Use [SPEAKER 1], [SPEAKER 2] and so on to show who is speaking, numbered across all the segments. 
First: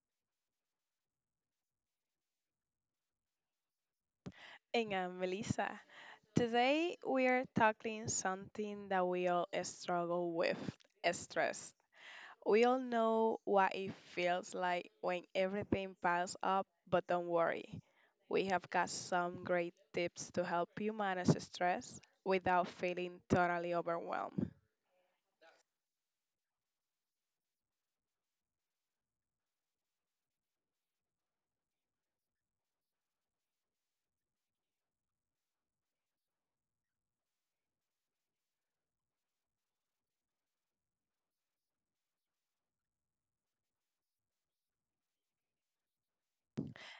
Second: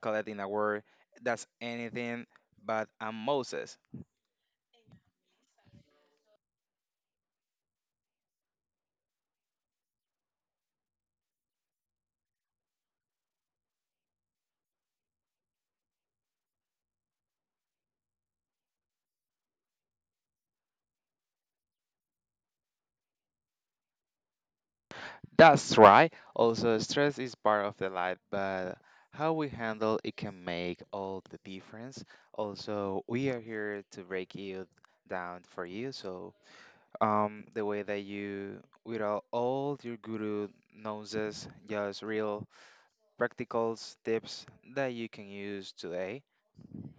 [SPEAKER 1] collecting a word that's anything but a Moses.
[SPEAKER 2] And I'm Melissa. Today we are tackling something that we all struggle with stress. We all know what it feels like when everything piles up, but don't worry. We have got some great tips to help you manage stress without feeling totally overwhelmed.
[SPEAKER 1] That's right. Also, stress is part of the life, but how we handle it can make all the difference. Also, we are here to break it down for you. So, the way that you, without all your guru nonsense, just real practical tips that you can use today.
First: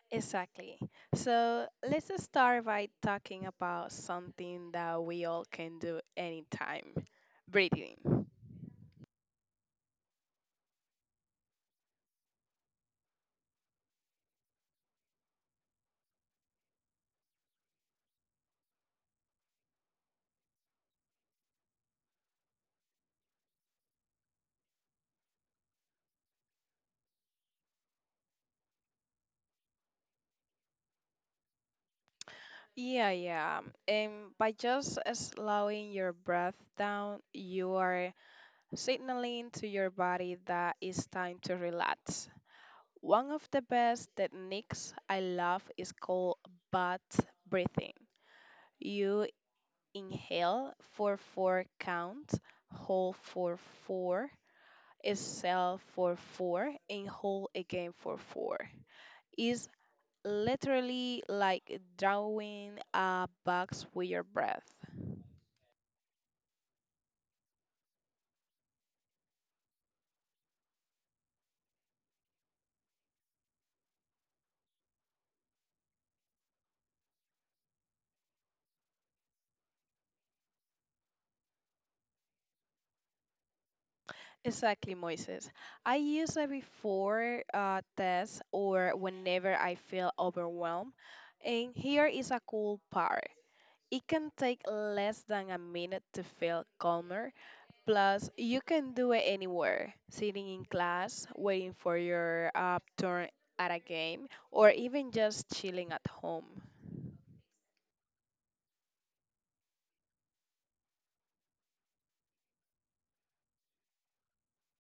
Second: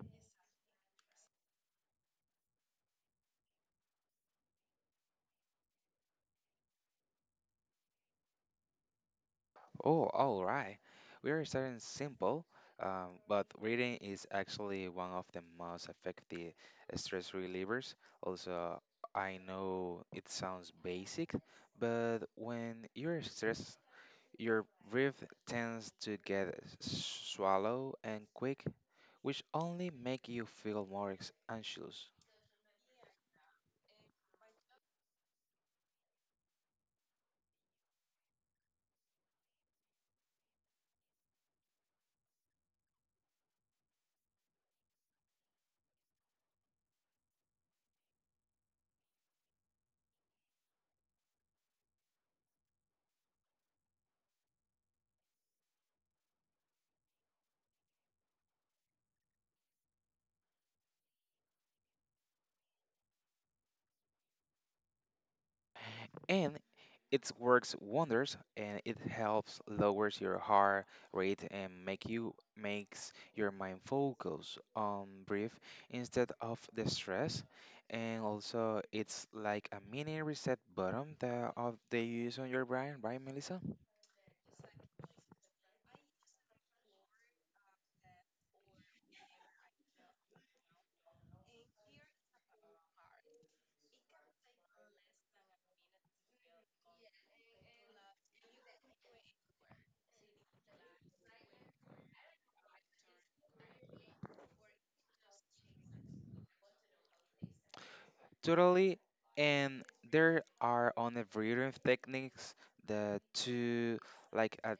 [SPEAKER 2] Exactly. So let's just start by talking about something that we all can do anytime breathing.
[SPEAKER 1] Oh, all right. We are starting simple, but reading is actually one of the most effective stress relievers. Also, I know it sounds basic, but when you're stressed, your breath tends to get shallow and quick, which only make you feel more anxious.
[SPEAKER 2] Yeah, yeah. And by just slowing your breath down, you are signaling to your body that it's time to relax. One of the best techniques I love is called butt breathing. You inhale for four counts, hold for four, exhale for four, and hold again for four. It's literally like drawing a box with your breath.
[SPEAKER 1] And it works wonders and it helps lowers your heart rate and make you makes your mind focus on breath instead of the stress, and also it's like a mini reset button that of they use on your brain, right, Melissa?
[SPEAKER 2] Exactly, Moises. I use it before tests or whenever I feel overwhelmed. And here is a cool part. It can take less than a minute to feel calmer. Plus, you can do it anywhere, sitting in class, waiting for your turn at a game, or even just chilling at home.
[SPEAKER 1] Totally. And there are on the breathing techniques, the two, like a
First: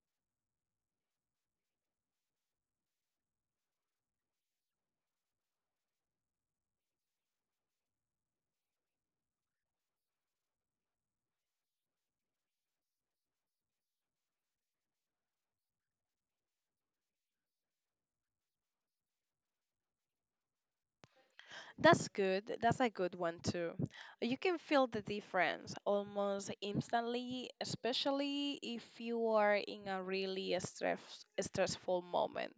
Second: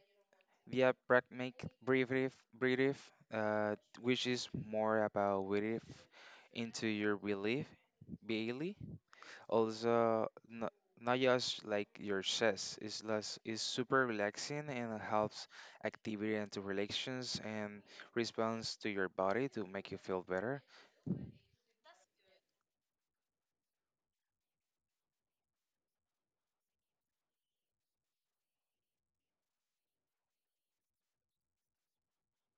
[SPEAKER 1] diaphragmatic breathing which is more about breathing into your belief, Bailey. Also, not just like your chest, it's, less, it's super relaxing and helps activity and to relations and response to your body to make you feel better.
[SPEAKER 2] That's good. That's a good one too. You can feel the difference almost instantly, especially if you are in a really stressful moment.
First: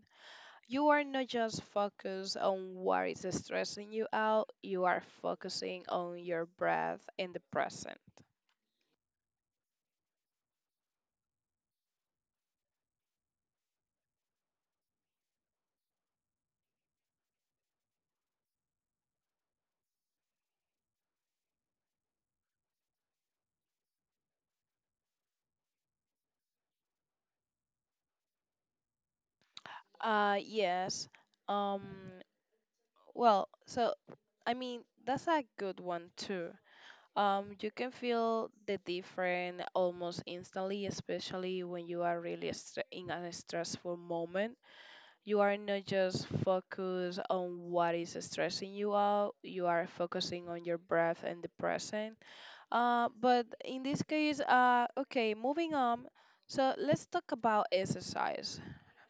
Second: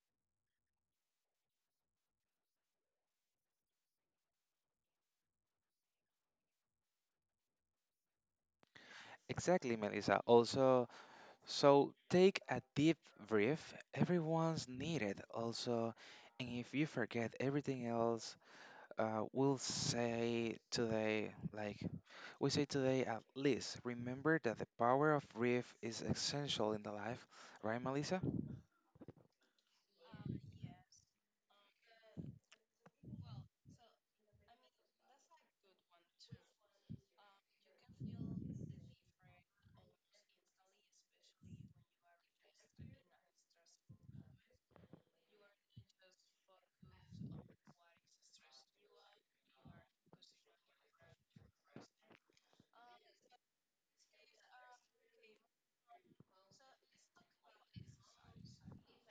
[SPEAKER 2] You are not just focused on what is stressing you out, you are focusing on your breath in the present.
[SPEAKER 1] Exactly, Melissa. Also, so take a deep breath. Everyone's needed. Also, and if you forget everything else, we'll say today, like we say today, at least remember that the power of grief is essential in the life, right, Melissa?
[SPEAKER 2] Yes. Um, well, I mean, that's a good one too. You can feel the difference almost instantly, especially when you are really in a stressful moment. You are not just focused on what is stressing you out, you are focusing on your breath and the present. But in this case, okay, moving on. So let's talk about exercise,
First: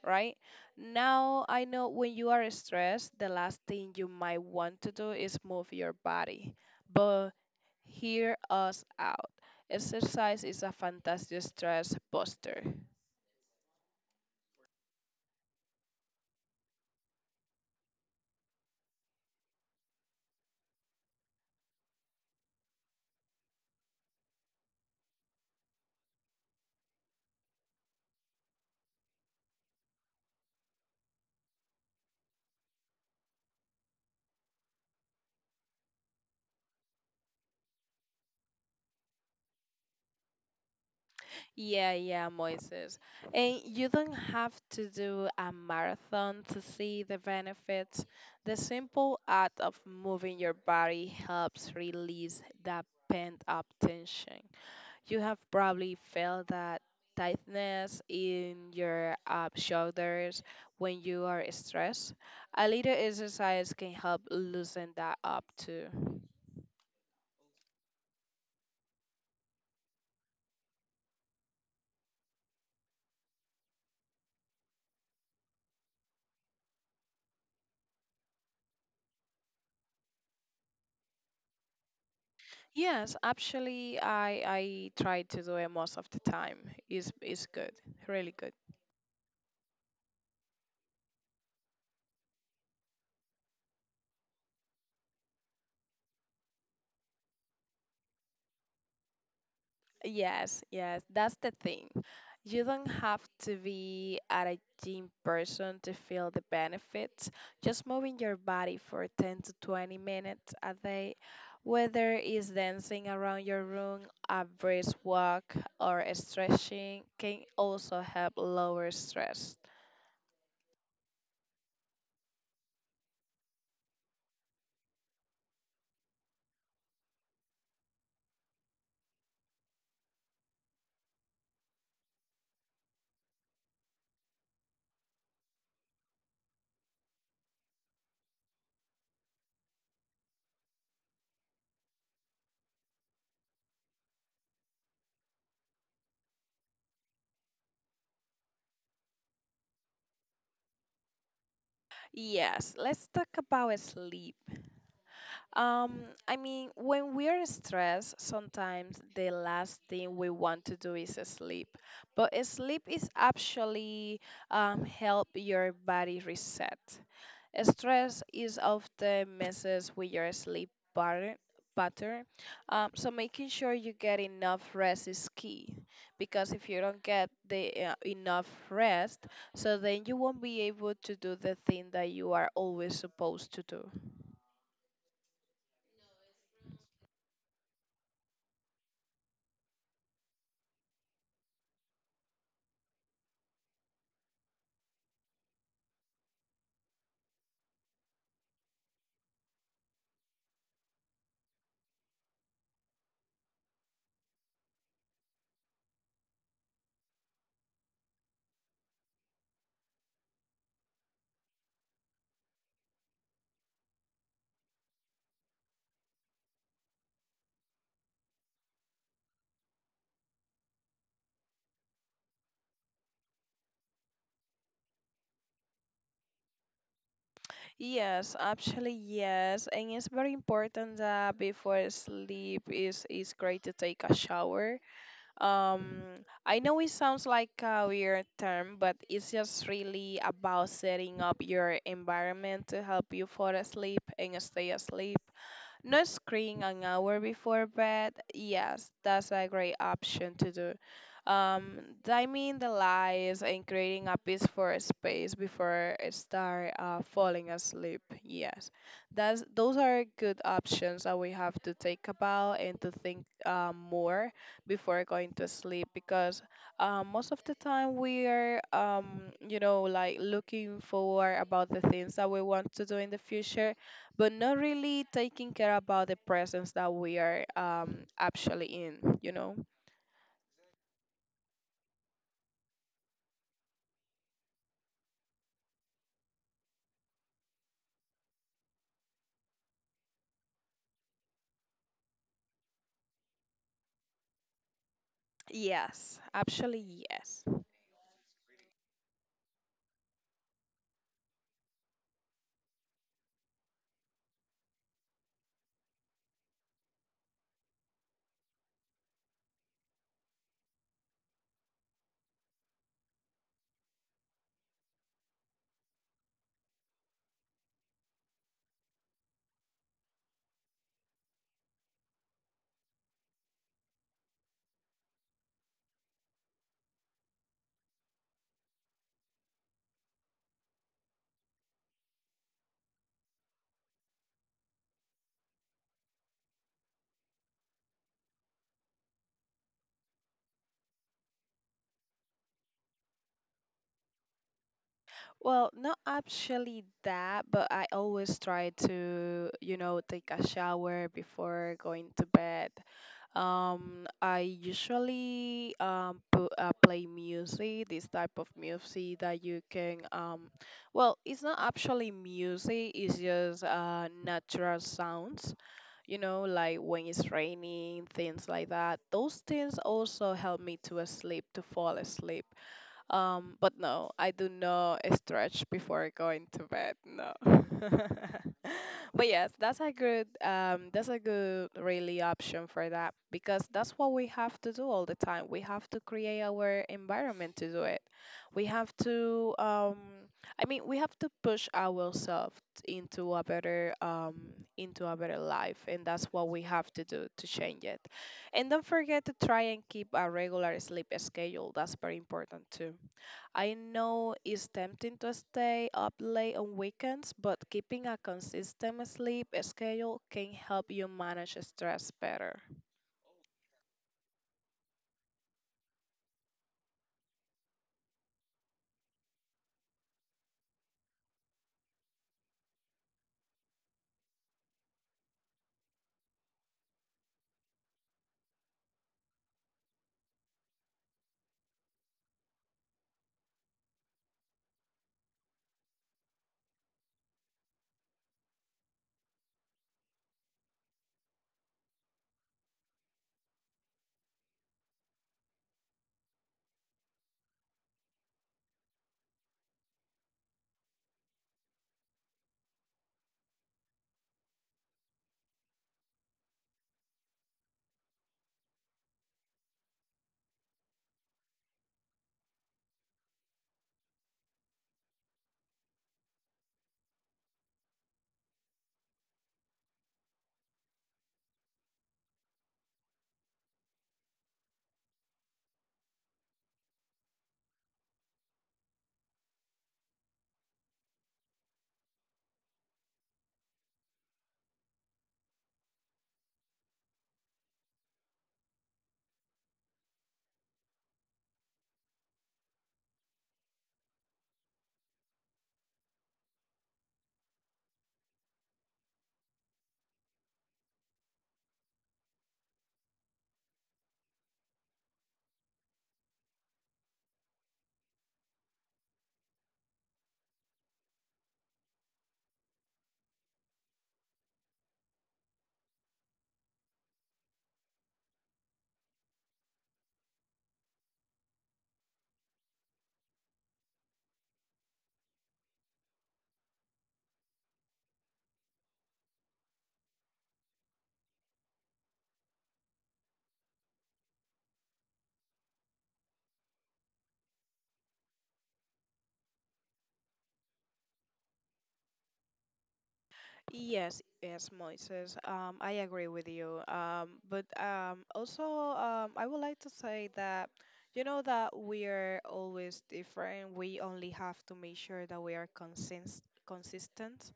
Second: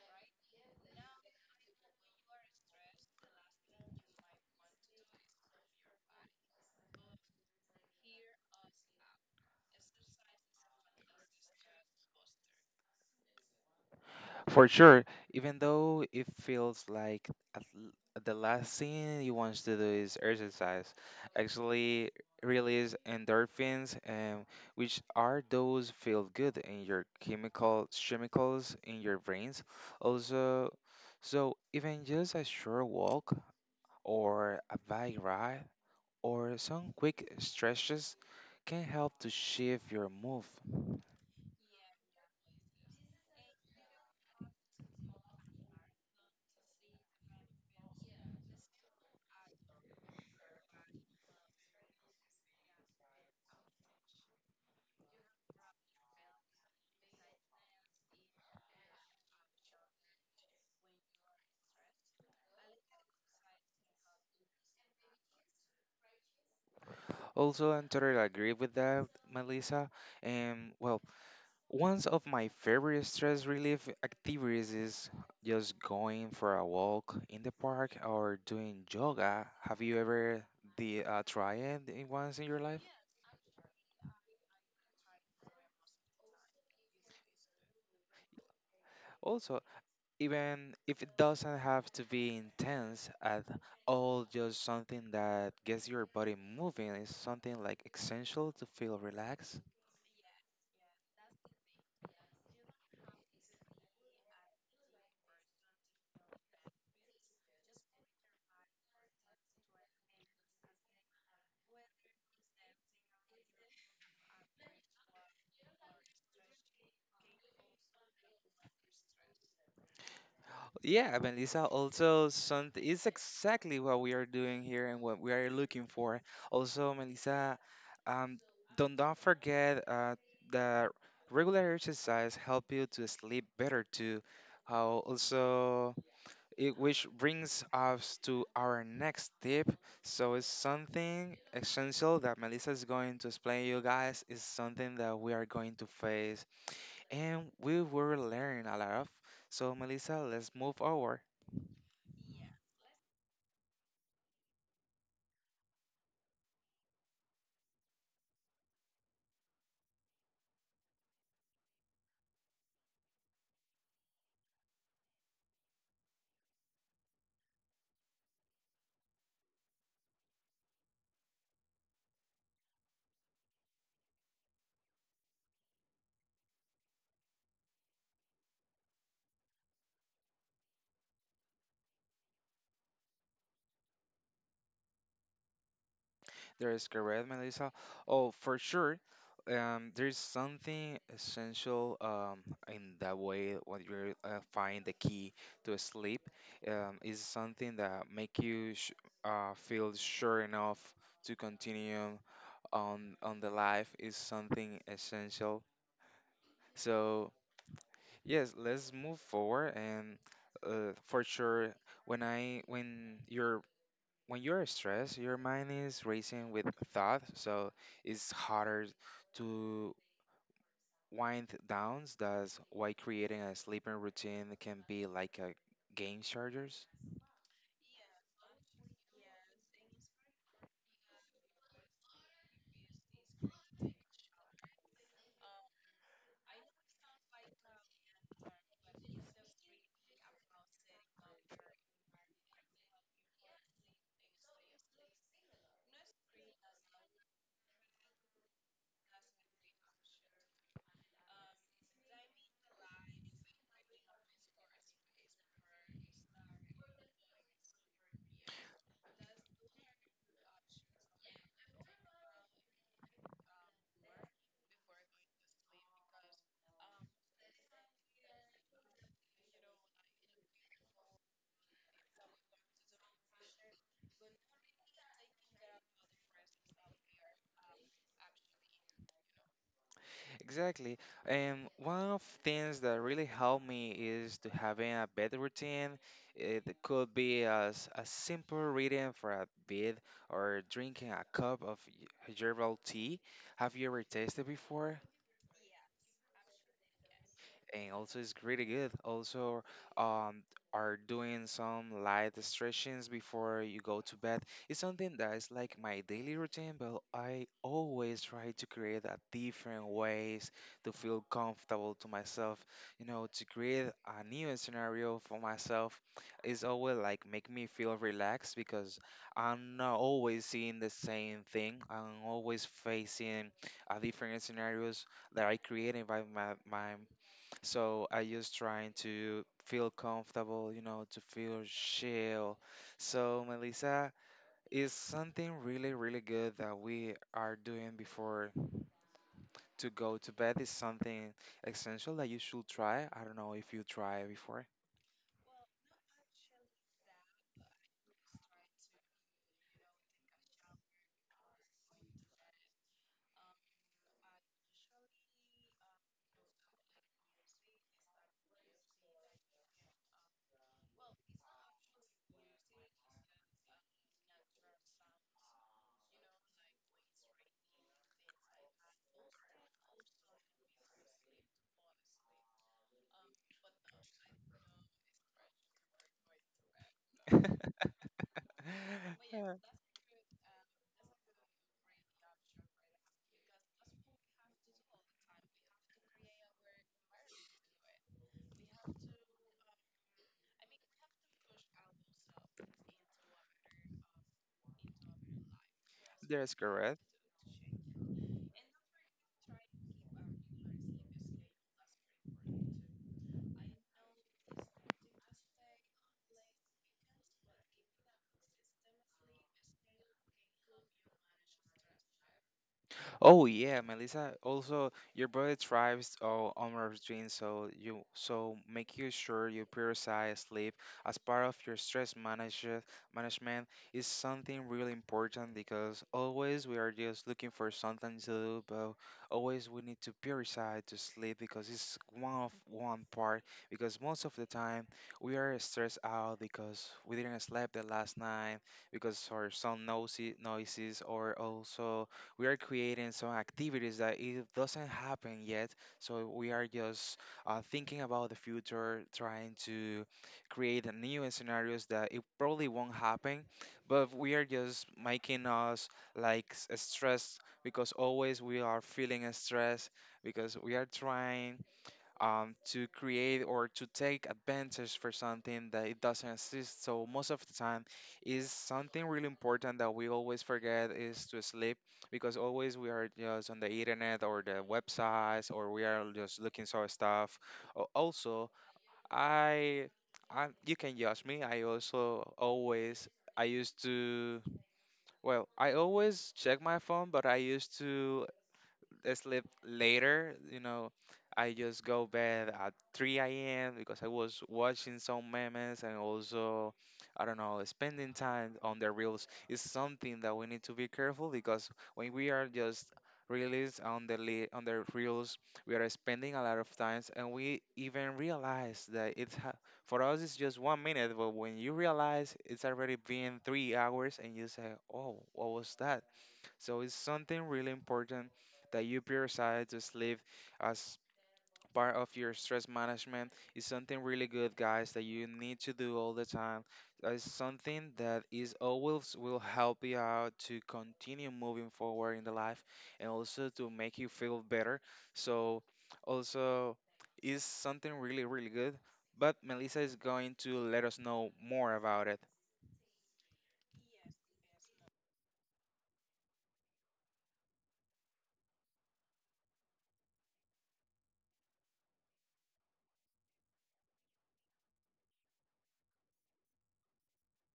[SPEAKER 2] right? Now, I know when you are stressed, the last thing you might want to do is move your body. But hear us out. Exercise is a fantastic stress buster.
[SPEAKER 1] For sure. Even though it feels like at l- the last thing you want to do is exercise, actually release endorphins, and which are those feel good in your chemicals in your brains. Also, so even just a short walk or a bike ride or some quick stretches can help to shift your move.
[SPEAKER 2] Yeah, yeah, Moises. And you don't have to do a marathon to see the benefits. The simple act of moving your body helps release that pent up tension. You have probably felt that tightness in your shoulders when you are stressed. A little exercise can help loosen that up too.
[SPEAKER 1] Also, I totally agree with that, Melissa. And well, one of my favorite stress relief activities is just going for a walk in the park or doing yoga. Have you ever the tried it once in your life?
[SPEAKER 2] Yes, actually, I try to do it most of the time. Is good, really good.
[SPEAKER 1] Also, even if it doesn't have to be intense at all, just something that gets your body moving is something like essential to feel relaxed.
[SPEAKER 2] Yes, yes, that's the thing. You don't have to be at a gym person to feel the benefits. Just moving your body for 10 to 20 minutes a day, whether it's dancing around your room, a brisk walk, or stretching, can also help lower stress.
[SPEAKER 1] Yeah, Melissa, also some is exactly what we are doing here and what we are looking for. Also, Melissa, um, don't forget that regular exercise help you to sleep better too. How also it, which brings us to our next tip. So it's something essential that Melissa is going to explain you guys. Is something that we are going to face and we will learn a lot of. So Melissa, let's move forward.
[SPEAKER 2] Yes, let's talk about sleep. I mean, when we are stressed, sometimes the last thing we want to do is sleep. But sleep is actually help your body reset. Stress is often messes with your sleep pattern. So making sure you get enough rest is key, because if you don't get the enough rest, so then you won't be able to do the thing that you are always supposed to do.
[SPEAKER 1] That is correct, Melissa. Oh, for sure. There's something essential in that way when you find the key to sleep, is something that make you sh feel sure enough to continue on the life is something essential. So yes, let's move forward and for sure when I when you're when you're stressed, your mind is racing with thoughts, so it's harder to wind down. That's why creating a sleeping routine can be like a game chargers.
[SPEAKER 2] Yes, actually yes, and it's very important that before sleep is great to take a shower. Um, I know it sounds like a weird term, but it's just really about setting up your environment to help you fall asleep and stay asleep not screen an hour before bed. Yes, that's a great option to do. Um, Dimming the lights and creating a peaceful space before I start falling asleep. Yes, that's those are good options that we have to think about and to think more before going to sleep because most of the time we are you know like looking forward about the things that we want to do in the future but not really taking care about the presence that we are actually in, you know?
[SPEAKER 1] Exactly. And one of things that really helped me is to having a bed routine. It could be as a simple reading for a bit or drinking a cup of herbal tea. Have you ever tasted before?
[SPEAKER 2] Yes, actually, yes.
[SPEAKER 1] And also it's pretty good. Also, um, are doing some light stretchings before you go to bed. It's something that is like my daily routine, but I always try to create a different ways to feel comfortable to myself. You know, to create a new scenario for myself is always like make me feel relaxed because I'm not always seeing the same thing. I'm always facing a different scenarios that I created by my, so I just trying to feel comfortable, you know, to feel chill. So Melissa, is something really, really good that we are doing before to go to bed is something essential that you should try. I don't know if you try before.
[SPEAKER 2] Well, not actually that, but I always try to, you know, take a shower before going to bed. I usually play music, this type of music that you can well, it's not actually music, it's just natural sounds. You know, like when it's raining, things like that. Those things also help me to sleep, to fall asleep. But no, I do not stretch before going to bed. No. But yes, that's a good really option for that because that's what we have to do all the time. We have to create our environment to do it. We have to I mean we have to push ourselves into a better um into a better life and that's what
[SPEAKER 1] That's
[SPEAKER 2] we have
[SPEAKER 1] correct.
[SPEAKER 2] to do to change it. And don't forget to try and keep a regular sleep schedule. That's very important too. I know it's tempting to stay up late on weekends, but keeping a consistent sleep schedule can help you manage stress better.
[SPEAKER 1] Oh yeah, Melissa. Also, your body thrives on routine, so you so make you sure you prioritize sleep as part of your stress manage. Management is something really important because always we are just looking for something to do, but always we need to prioritize to sleep because it's one of one part. Because most of the time we are stressed out because we didn't sleep the last night because or some noisy noises, or also we are creating some activities that it doesn't happen yet. So we are just thinking about the future, trying to create a new scenarios that it probably won't happen, but we are just making us like stressed because always we are feeling stressed because we are trying to create or to take advantage for something that it doesn't exist. So most of the time is something really important that we always forget is to sleep because always we are just on the internet or the websites or we are just looking for stuff. Also, I, I you can judge me. I also always I used to well, I always check my phone, but I used to sleep later. You know, I just go bed at 3 a.m. because I was watching some memes and also, I don't know, spending time on the reels is something that we need to be careful because when we are just released on on the reels, we are spending a lot of times and we even realize that it's for us it's just 1 minute, but when you realize it's already been 3 hours and you say, oh, what was that? So it's something really important that you prioritize to sleep as part of your stress management. It's something really good, guys, that you need to do all the time. It's something that is always will help you out to continue moving forward in the life and also to make you feel better. So also is something really, really good. But Melissa is going to let us know more about it.
[SPEAKER 2] Yes, yes, Moises. I agree with you. I would like to say that you know that we are always different. We only have to make sure that we are consistent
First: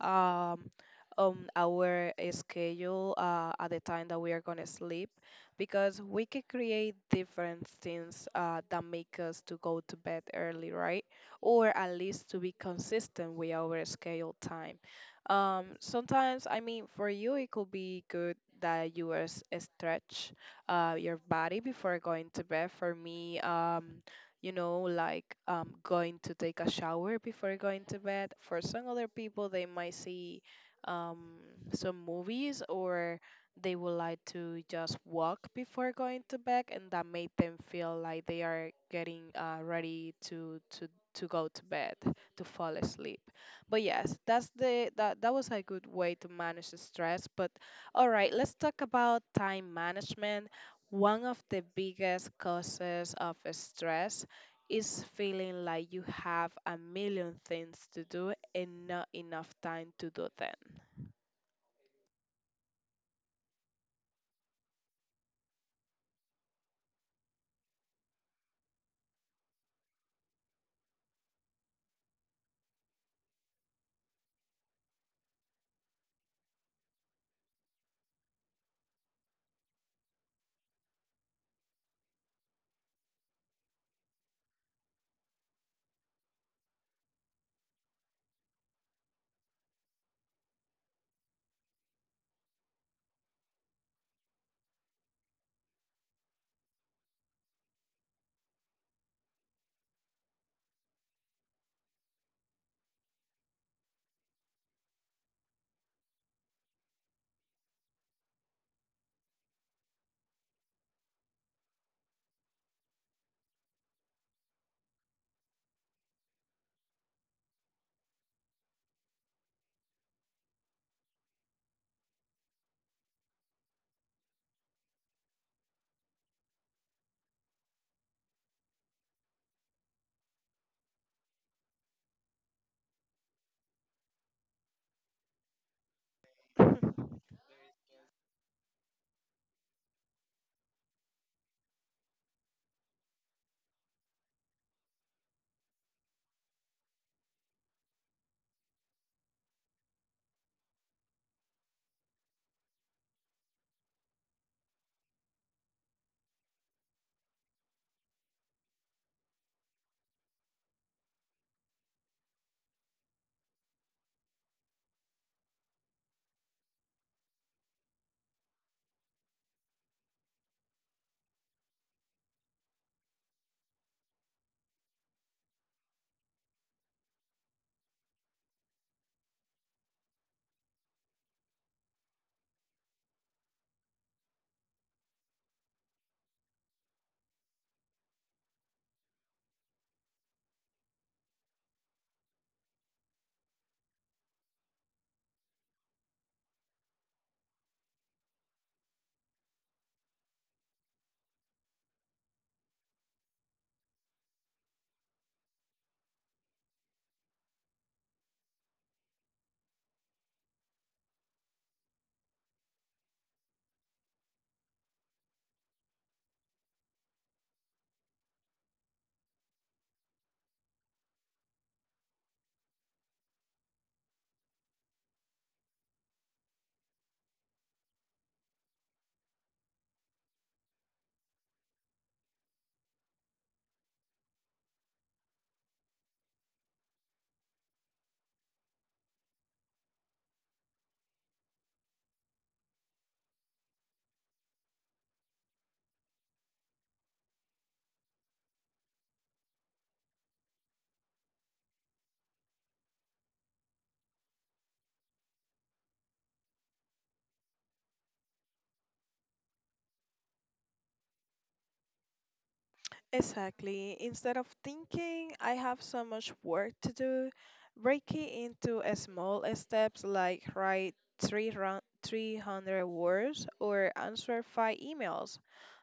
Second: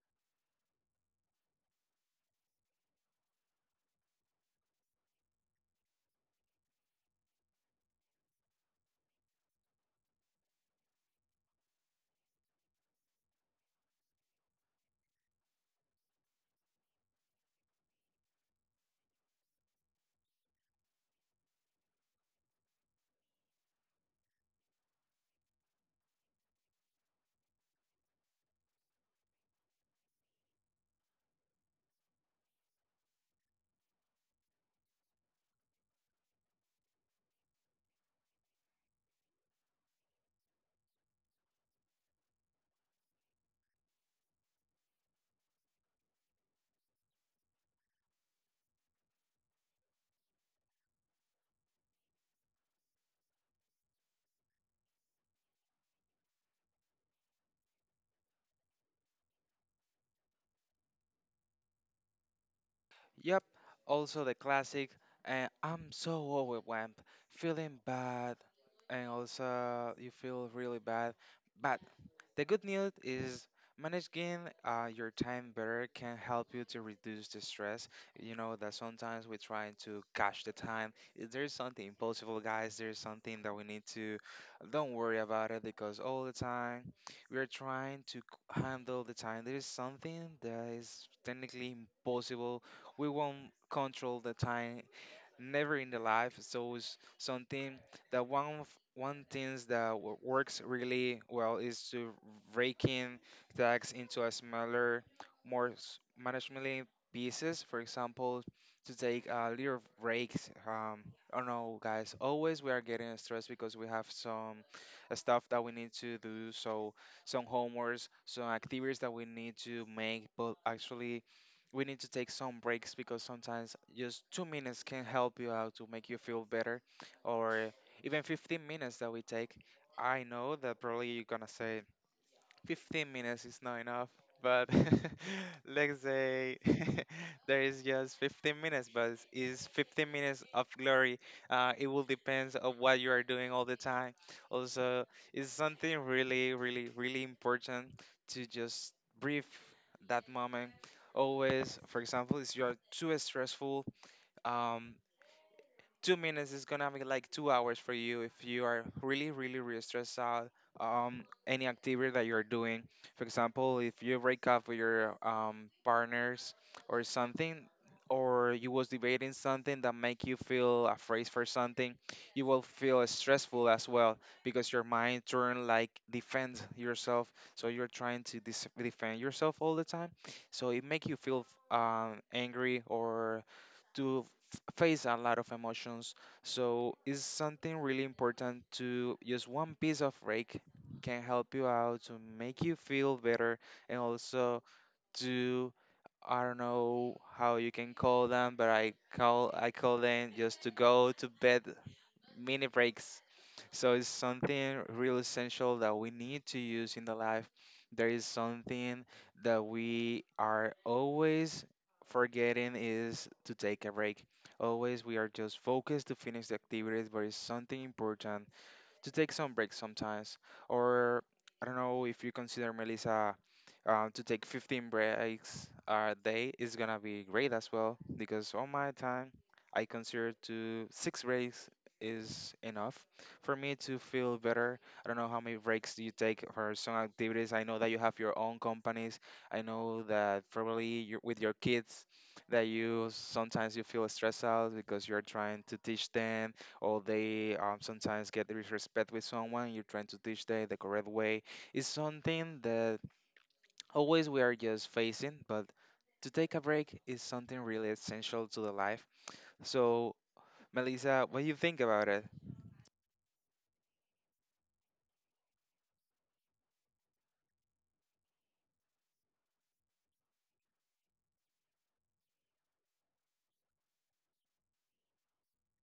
[SPEAKER 2] um, on our schedule at the time that we are gonna sleep, because we can create different things that make us to go to bed early, right? Or at least to be consistent with our schedule time sometimes, I mean, for you, it could be good that you stretch your body before going to bed. For me, you know, like going to take a shower before going to bed. For some other people, they might see um, some movies or they would like to just walk before going to bed, and that made them feel like they are getting ready to go to bed to fall asleep but yes that's the that was a good way to manage the stress but all right, let's talk about time management. One of the biggest causes of stress is feeling like you have a million things to do and not enough time to do them.
[SPEAKER 1] Yep, also the classic, and I'm so overwhelmed, feeling bad, and also you feel really bad. But the good news is managing your time better can help you to reduce the stress. You know that sometimes we're trying to catch the time. If there's something impossible, guys. There's something that we need to don't worry about it because all the time we are trying to handle the time. There is something that is technically impossible, we won't control the time, never in the life. So it's something that one things that works really well is to breaking tags into a smaller, more managementally pieces. For example, to take a little breaks. I don't know, guys. Always we are getting stressed because we have some stuff that we need to do. So some homeworks, some activities that we need to make, but actually we need to take some breaks because sometimes just 2 minutes can help you out to make you feel better, or even 15 minutes that we take. I know that probably you're gonna say, 15 minutes is not enough, but let's say there is just 15 minutes, but it's 15 minutes of glory. It will depends on what you are doing all the time. Also, it's something really, really, really important to just brief that moment. Always, for example, if you are too stressful, Um 2 minutes is gonna be like 2 hours for you if you are really really really stressed out, um, any activity that you're doing. For example, if you break up with your partners or something, or you was debating something that make you feel afraid for something, you will feel stressful as well because your mind turn like defend yourself, so you're trying to defend yourself all the time, so it make you feel angry or to face a lot of emotions. So it's something really important to just one piece of rake can help you out to make you feel better and also to, I don't know how you can call them, but I call them just to go to bed mini breaks. So it's something real essential that we need to use in the life. There is something that we are always forgetting is to take a break. Always we are just focused to finish the activities, but it's something important to take some breaks sometimes. Or I don't know if you consider Melissa, to take 15 breaks a day is gonna be great as well because on my time I consider to 6 breaks is enough for me to feel better. I don't know how many breaks do you take for some activities. I know that you have your own companies. I know that probably you with your kids that you sometimes you feel stressed out because you're trying to teach them or they sometimes get disrespect with someone you're trying to teach them the correct way. It's something that always we are just facing but to take a break is something really essential to the life so Melissa, what do you think about it?
[SPEAKER 2] Exactly. Instead of thinking I have so much work to do, break it into a small steps like write 3 300 words or answer 5 emails.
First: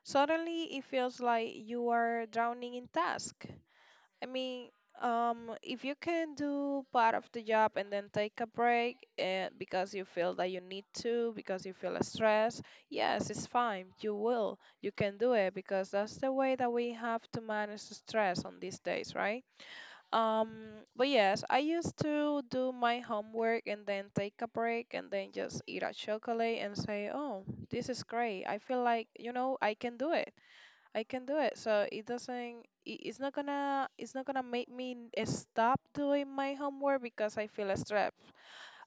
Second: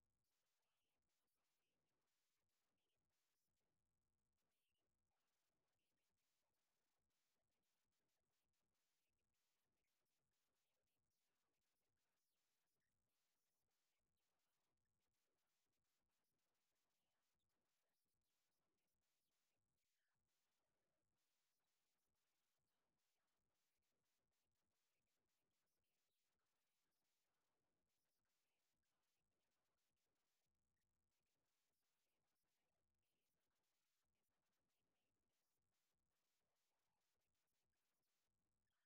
[SPEAKER 2] Suddenly it feels like you are drowning in tasks. I mean, if you can do part of the job and then take a break because you feel that you need to, because you feel stressed, yes, it's fine. You will. You can do it because that's the way that we have to manage the stress on these days, right? Um, but yes, I used to do my homework and then take a break and then just eat a chocolate and say, oh, this is great. I feel like, you know, I can do it. I can do it. So it doesn't. It's not gonna. It's not gonna make me stop doing my homework because I feel stressed.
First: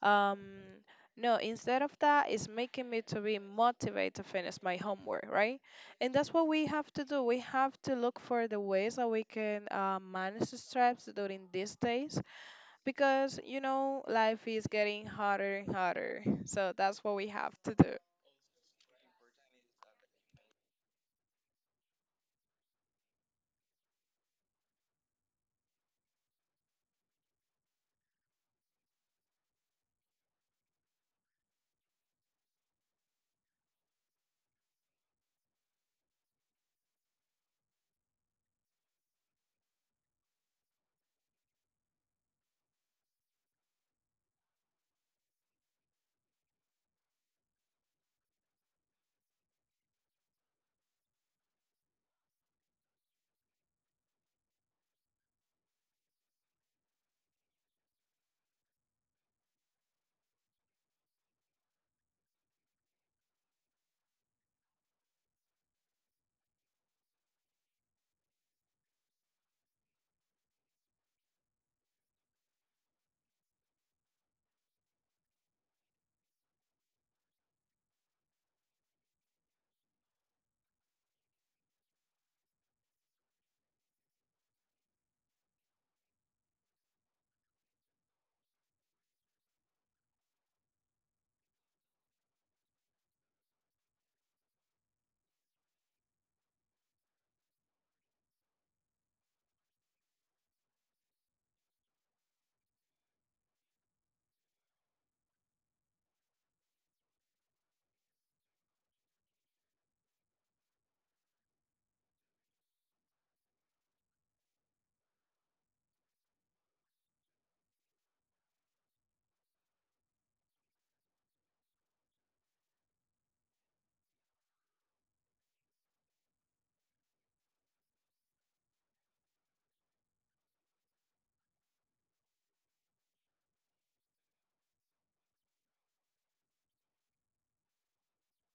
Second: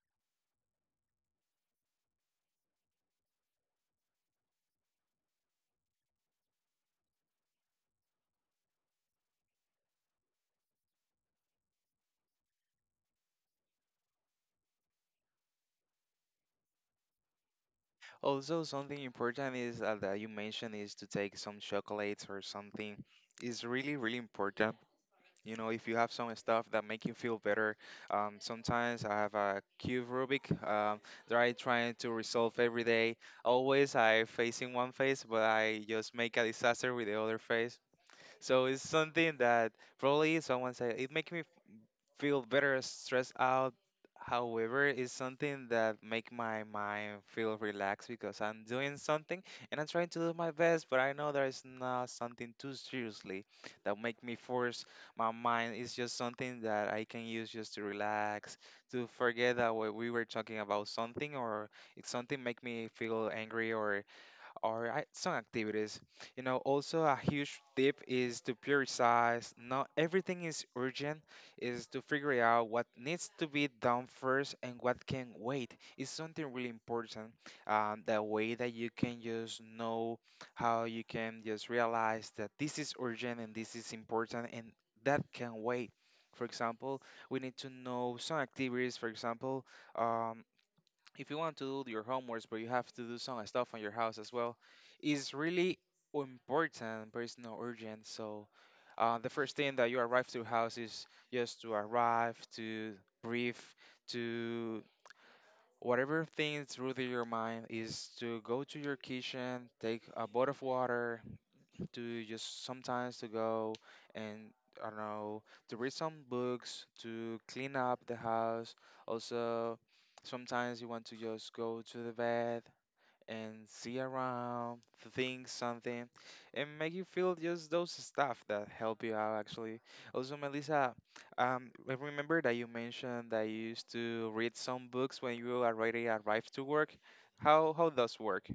[SPEAKER 2] Um, no. Instead of that, it's making me to be motivated to finish my homework, right? And that's what we have to do. We have to look for the ways that we can manage the stress during these days because you know life is getting harder and harder. So that's what we have to do.
[SPEAKER 1] Also something important is that you mentioned is to take some chocolates or something is really really important. You know, if you have some stuff that make you feel better, sometimes I have a cube Rubik that I trying to resolve every day. Always I facing one face, but I just make a disaster with the other face. So it's something that probably someone said it makes me feel better stressed out. However, it's something that make my mind feel relaxed because I'm doing something and I'm trying to do my best, but I know there is not something too seriously that make me force my mind. It's just something that I can use just to relax, to forget that what we were talking about something or if something make me feel angry or right, some activities. You know, also a huge tip is to prioritize. Not everything is urgent, is to figure out what needs to be done first and what can wait. It's something really important. The way that you can just know how you can just realize that this is urgent and this is important and that can wait. For example, we need to know some activities. For example, um, if you want to do your homeworks, but you have to do some stuff on your house as well, is really important, but it's not urgent. So, the first thing that you arrive to your house is just to arrive, to breathe, to whatever thing through your mind is to go to your kitchen, take a bowl of water, to just sometimes to go and I don't know to read some books, to clean up the house. Also, sometimes you want to just go to the bed and see around, think something, and make you feel just those stuff that help you out actually. Also, Melissa, I remember that you mentioned that you used to read some books when you already arrived to work. How does work?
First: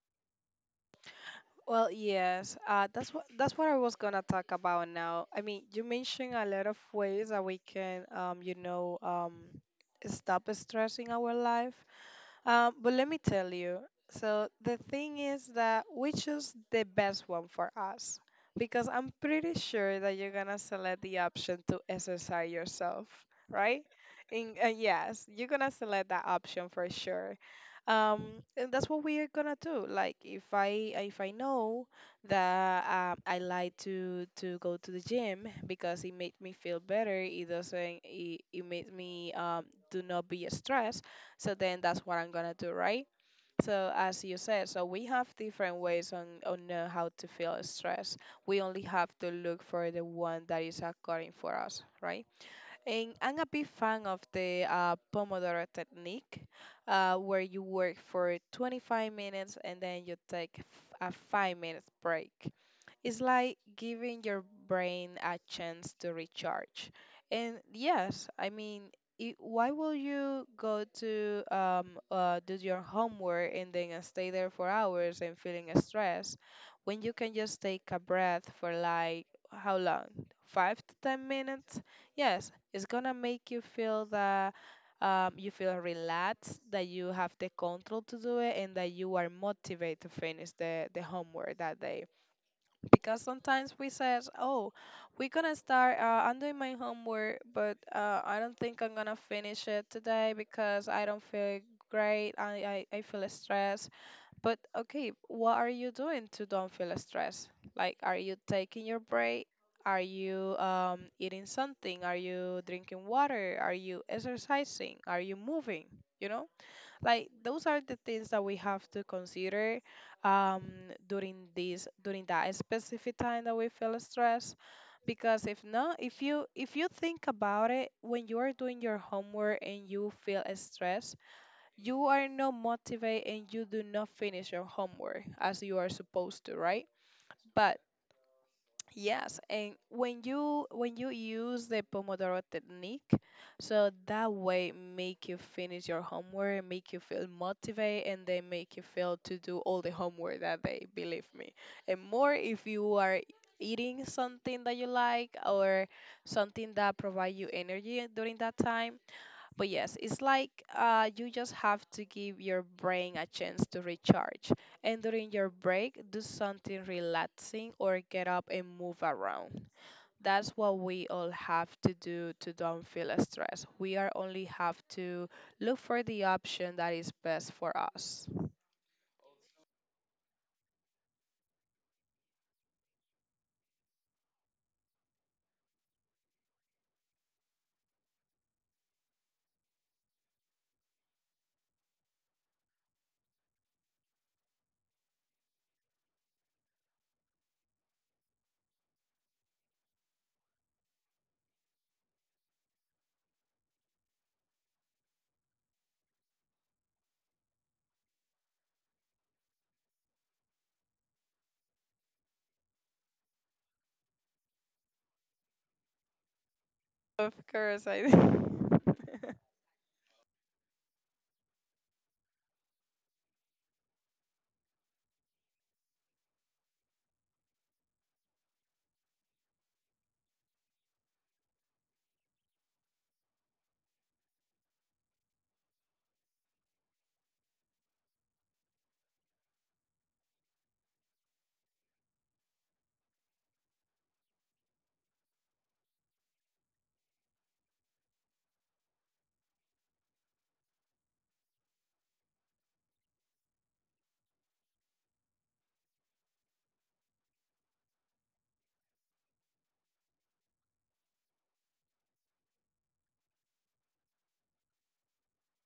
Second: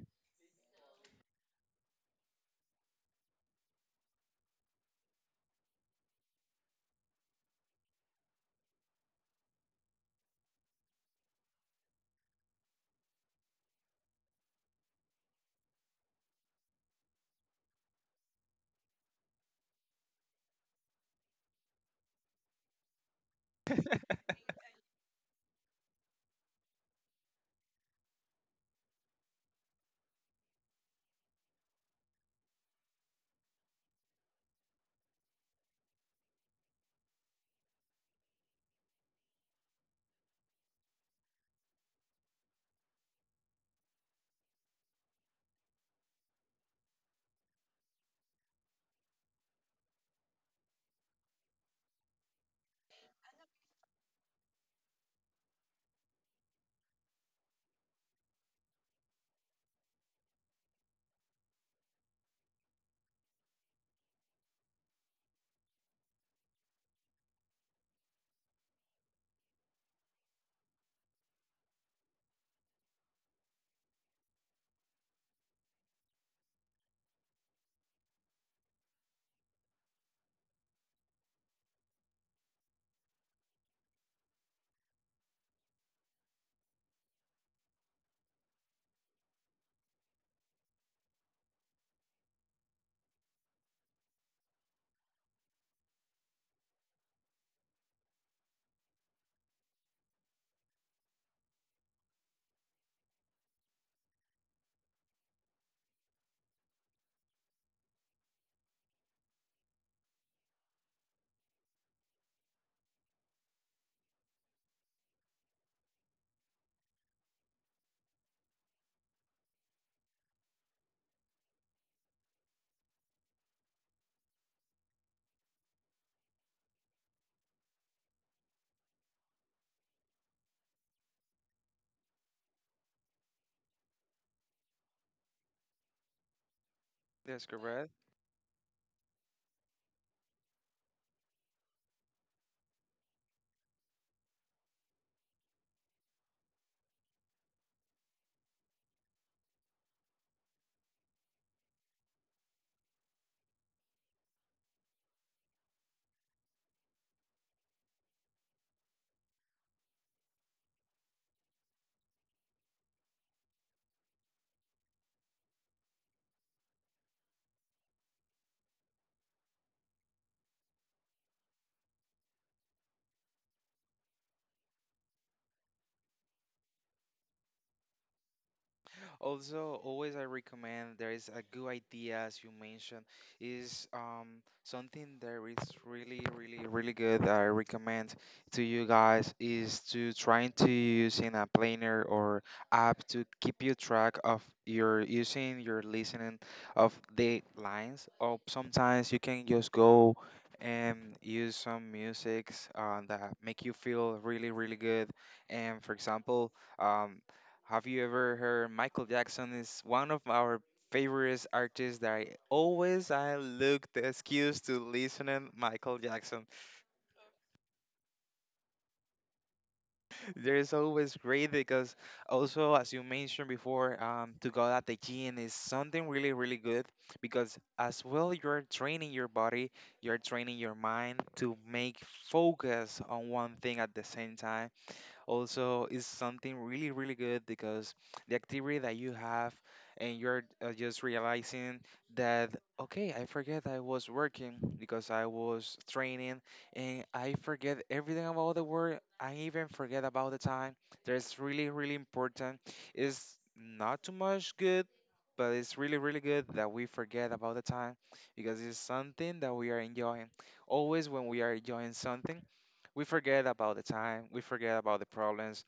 [SPEAKER 2] Well, yes, that's what I was gonna talk about now. I mean, you mentioned a lot of ways that we can, you know, stop stressing our life. But let me tell you. So the thing is that we choose the best one for us because I'm pretty sure that you're gonna select the option to exercise yourself, right? In, yes, you're gonna select that option for sure. And that's what we are gonna do. Like if I know that I like to go to the gym because it makes me feel better. It doesn't. It makes me do not be stressed so then that's what I'm gonna do, right? So as you said, so we have different ways on know how to feel stress. We only have to look for the one that is according for us, right? And I'm a big fan of the Pomodoro technique, where you work for 25 minutes and then you take a 5 minutes break. It's like giving your brain a chance to recharge. And yes, I mean, I why will you go to do your homework and then stay there for hours and feeling stressed when you can just take a breath for like how long? 5 to 10 minutes? Yes, it's gonna make you feel that you feel relaxed, that you have the control to do it, and that you are motivated to finish the homework that day, because sometimes we says, oh, we're gonna start I'm doing my homework, but I don't think I'm gonna finish it today because I don't feel great. I feel stressed. But okay, what are you doing to don't feel stressed? Like, are you taking your break? Are you eating something? Are you drinking water? Are you exercising? Are you moving, you know? Like, those are the things that we have to consider um, during this during that specific time that we feel stressed. Because if not, if you think about it, when you are doing your homework and you feel stressed, you are not motivated and you do not finish your homework as you are supposed to, right?
[SPEAKER 1] That's
[SPEAKER 2] But
[SPEAKER 1] correct.
[SPEAKER 2] yes, and when you use the Pomodoro technique, so that way make you finish your homework, make you feel motivated, and then make you feel to do all the homework that day, believe me. And more if you are eating something that you like, or something that provide you energy during that time. But yes, it's like you just have to give your brain a chance to recharge. And during your break, do something relaxing or get up and move around. That's what we all have to do to don't feel stressed. We are only have to look for the option that is best for us.
[SPEAKER 1] Also, always I recommend there is a good idea as you mentioned is something that is really really really good that I recommend to you guys is to trying to use in a planner or app to keep you track of your using your listening of the lines or sometimes you can just go and use some musics that make you feel really really good and for example um. Have you ever heard Michael Jackson is one of our favorite artists that I always I look the excuse to listen to Michael Jackson.
[SPEAKER 2] Of course, I
[SPEAKER 1] There is always great because also as you mentioned before, to go at the gym is something really really good because as well you're training your body, you're training your mind to make focus on one thing at the same time also is something really really good because the activity that you have and you're just realizing that okay I forget I was working because I was training and I forget everything about the work I even forget about the time that's really really important it's not too much good but it's really really good that we forget about the time because it's something that we are enjoying always when we are enjoying something we forget about the time. We forget about the problems.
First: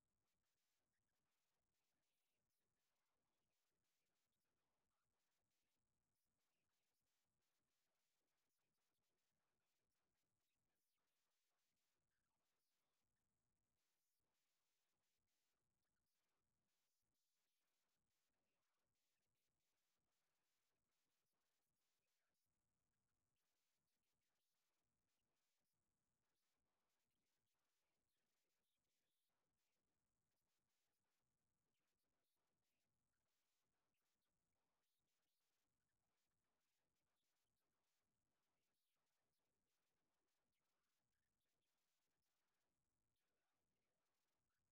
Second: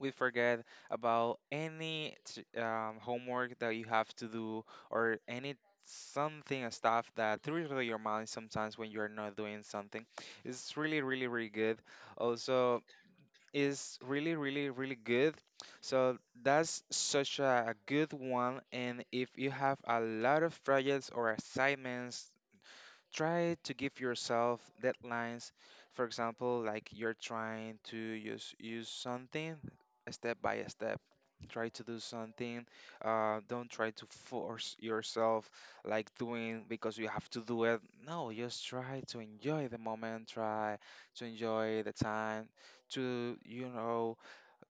[SPEAKER 1] We forget about any homework that you have to do or any something and stuff that thrills your mind sometimes when you're not doing something. It's really, really, really good. Also, it's really, really, really good. So that's such a good one. And if you have a lot of projects or assignments try to give yourself deadlines. For example, like you're trying to use something step by step. Try to do something. Don't try to force yourself like doing because you have to do it. No, just try to enjoy the moment. Try to enjoy the time. To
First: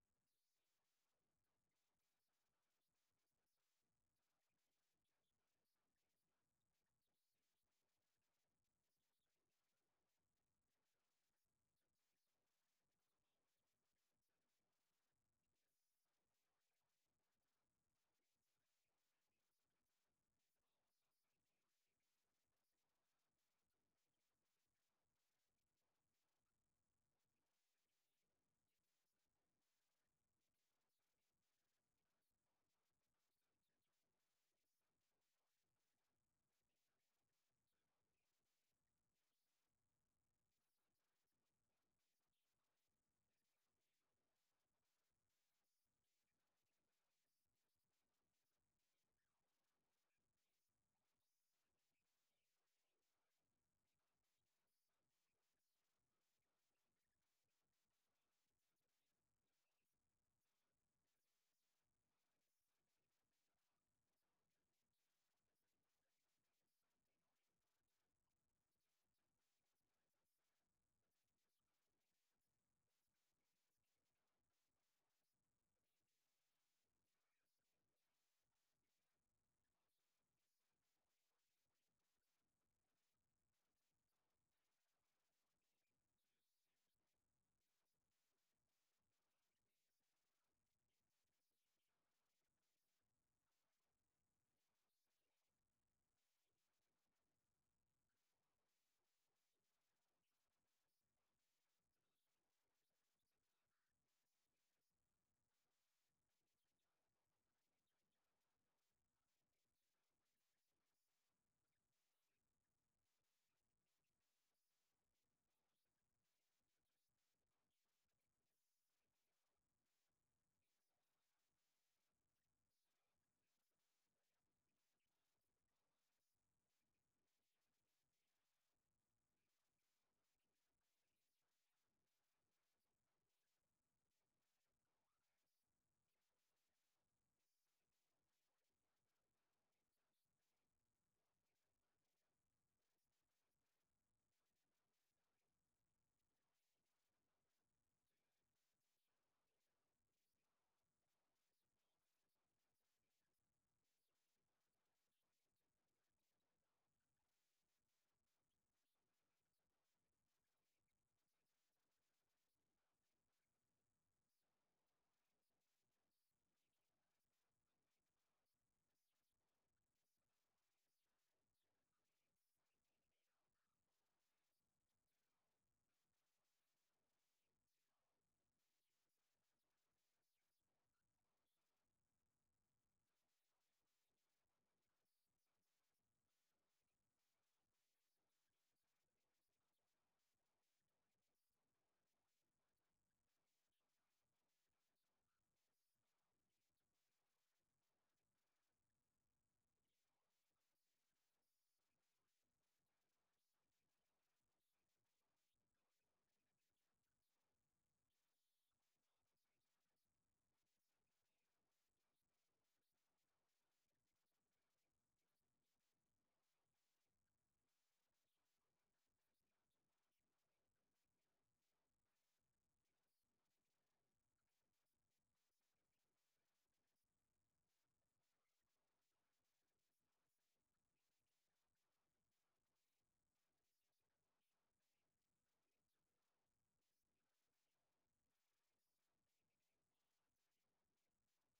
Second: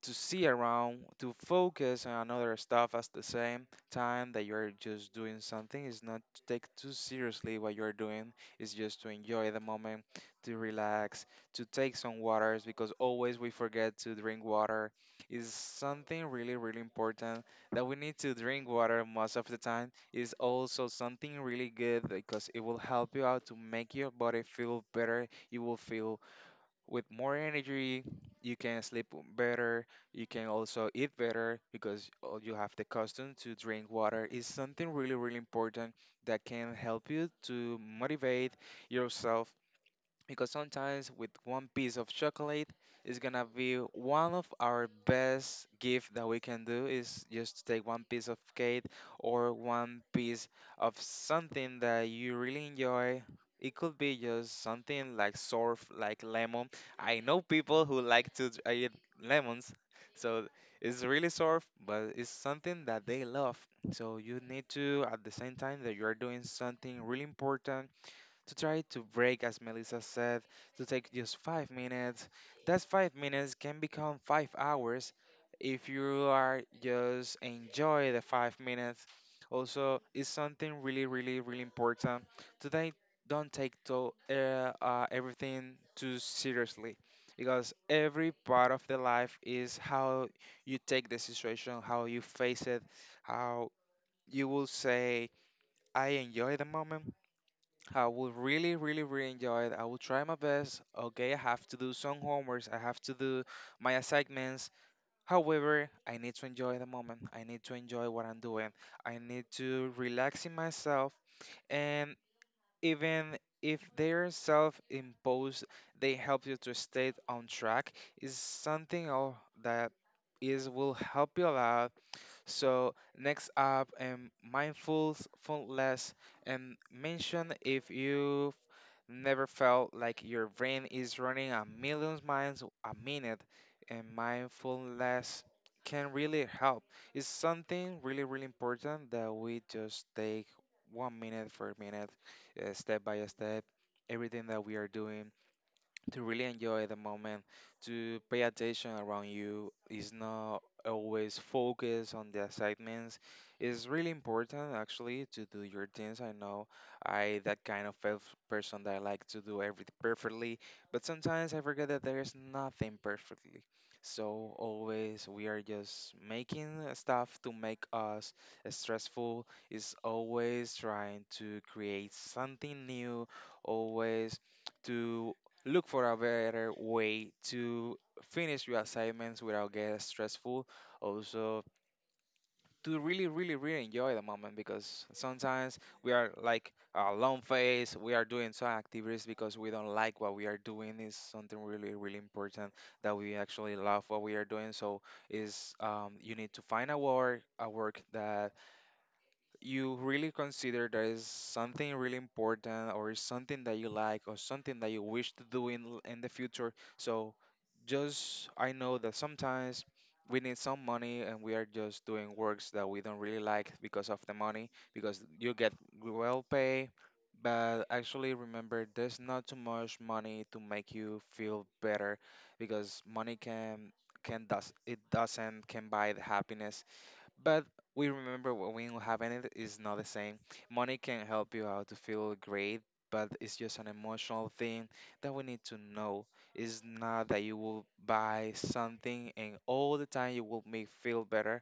[SPEAKER 1] to see around, to focus on other stuff at the same time that you're just doing something is not to take too seriously what you're doing. It's just to enjoy the moment, to relax, to take some waters because always we forget to drink water. Is something really, really important that we need to drink water most of the time. Is also something really good because it will help you out to make your body feel better. You will feel with more energy you can sleep better you can also eat better because all you have the custom to drink water is something really really important that can help you to motivate yourself because sometimes with one piece of chocolate it's gonna be one of our best gift that we can do is just take one piece of cake or one piece of something that you really enjoy it could be just something like surf like lemon I know people who like to eat lemons so it's really surf but it's something that they love so you need to at the same time that you are doing something really important to try to break, as Melissa said, to take just 5 minutes. That 5 minutes can become 5 hours if you are just enjoy the 5 minutes. Also, it's something really, really, really important. Today, don't take to, everything too seriously because every part of the life is how you take the situation, how you face it, how you will say, I enjoy the moment I will really, really, really enjoy it. I will try my best. Okay, I have to do some homeworks. I have to do my assignments. However, I need to enjoy the moment. I need to enjoy what I'm doing. I need to relax in myself. And even if they're self-imposed, they help you to stay on track. Is something else that is will help you a lot. So next up, mindful, less and mention if you Never felt like your brain is running a million miles a minute, and mindfulness can really help. It's something really, really important that we just take 1 minute for a minute, step by step, everything that we are doing to really enjoy the moment, to pay attention around you is not always focus on the assignments. It's really important actually to do your things. I know I that kind of person that I like to do everything perfectly, but sometimes I forget that there is nothing perfectly. So always we are just making stuff to make us stressful. Is always trying to create something new, always to Look for a better way to finish your assignments without getting stressful. Also, to really, really, really enjoy the moment because sometimes we are like a long phase, we are doing some activities because we don't like what we are doing. Is something really, really important that we actually love what we are doing. So is you need to find a work that you really consider there is something really important or something that you like or something that you wish to do in in the future. So just I know that sometimes we need some money and we are just doing works that we don't really like because of the money because you get well paid but actually remember there's not too much money to make you feel better because money can does it doesn't can buy the happiness but we remember when we don't have it is not the same. Money can help you out to feel great, but it's just an emotional thing that we need to know. It's not that you will buy something and all the time you will make feel better.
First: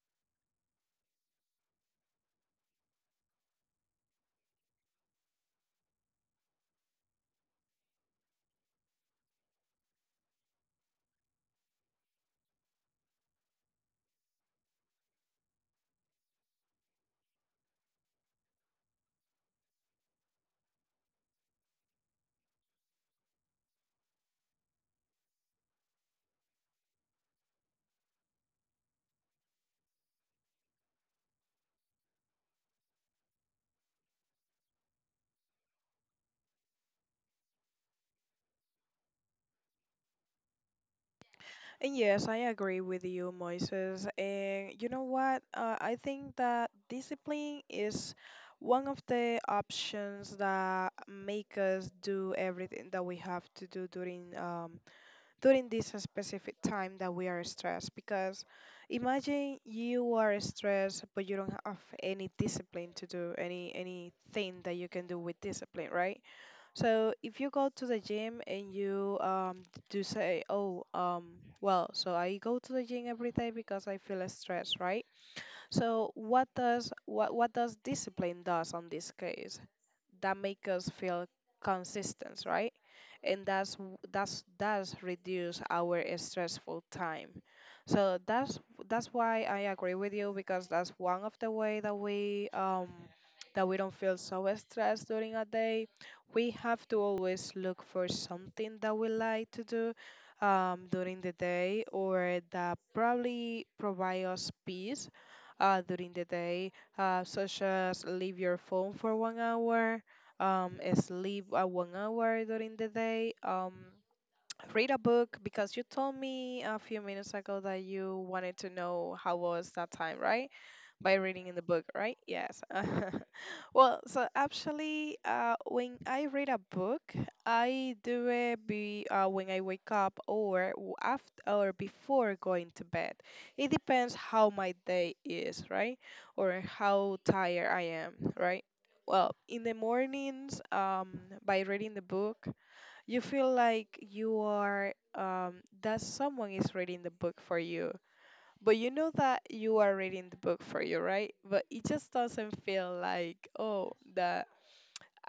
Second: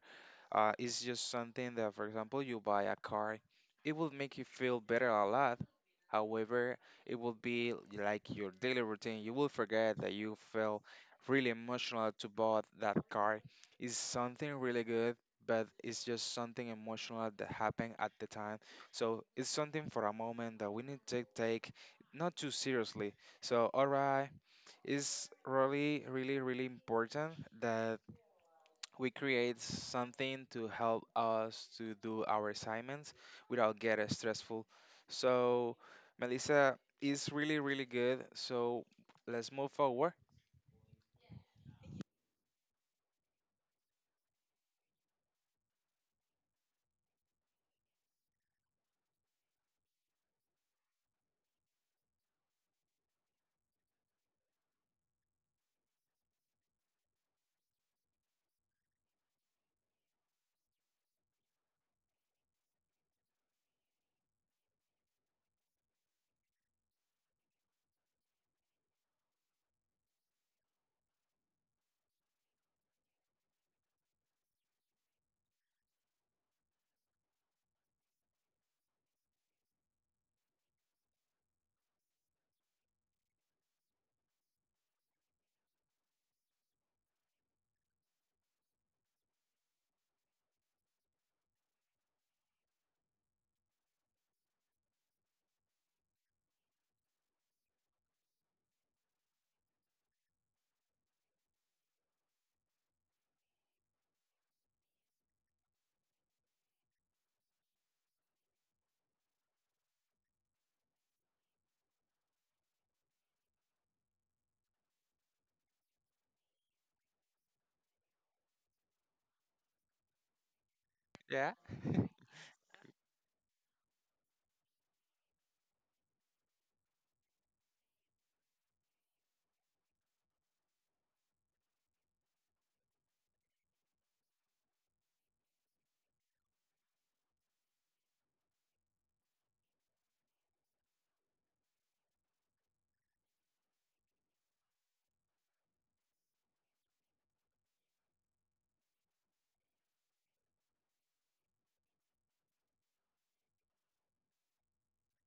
[SPEAKER 1] It's just something that, for example, you buy a car, it will make you feel better a lot, however, it will be like your daily routine. You will forget that you felt really emotional to bought that car. It's something really good, but it's just something emotional that happened at the time. So it's something for a moment that we need to take not too seriously. So, alright, it's really, really, really important that we create something to help us to do our assignments without getting stressful. So, Melissa is really, really good. So, let's move forward.
[SPEAKER 2] yes, I agree with you, Moises. And you know what? I think that discipline is one of the options that make us do everything that we have to do during during this specific time that we are stressed. Because imagine you are stressed, but you don't have any discipline to do anything that you can do with discipline, right? So if you go to the gym and you do say, oh, well, so I go to the gym every day because I feel stressed, right? So what does what does discipline does on this case? That make us feel consistent, right? And that's reduce our stressful time. So that's why I agree with you, because that's one of the way that we don't feel so stressed during a day. We have to always look for something that we like to do during the day, or that probably provide us peace during the day, such as leave your phone for 1 hour, sleep 1 hour during the day, read a book because you told me a few minutes ago that you wanted to know how was that time, right? By reading
[SPEAKER 1] Yeah.
[SPEAKER 2] in the book, right? Yes. Well, so actually, when I read a book, I do it when I wake up, or after or before going to bed. It depends how my day is, right? Or how tired I am, right? Well, in the mornings, by reading the book, you feel like you are that someone is reading the book for you, but you know that you are reading the book for you, right? But it just doesn't feel like, oh, that.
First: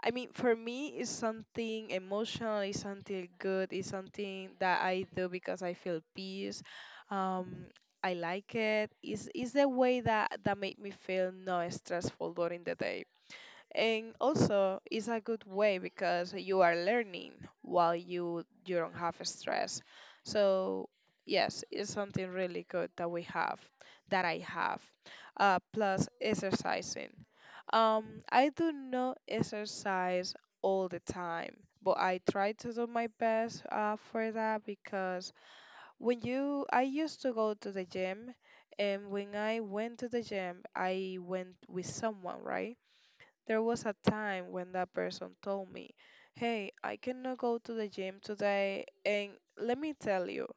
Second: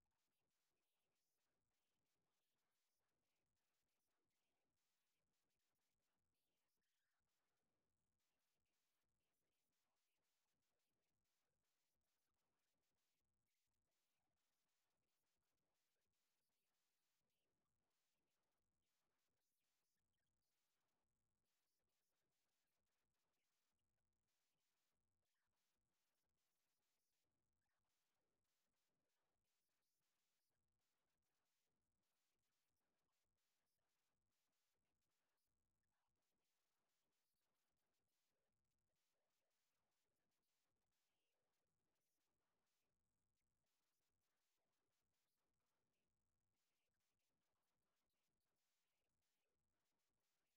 [SPEAKER 2] I mean, for me, it's something emotional, it's something good, it's something that I do because I feel peace. Um, I like it. It's the way that made me feel not stressful during the day. And also, it's a good way because you are learning while you don't have stress. So yes, it's something really good that we have, that I have, plus exercising. Um, I do not exercise all the time, but I try to do my best for that. Because when you I used to go to the gym, and when I went to the gym I went with someone, right? There was a time when that person told me, "Hey, I cannot go to the gym today." And let me tell you,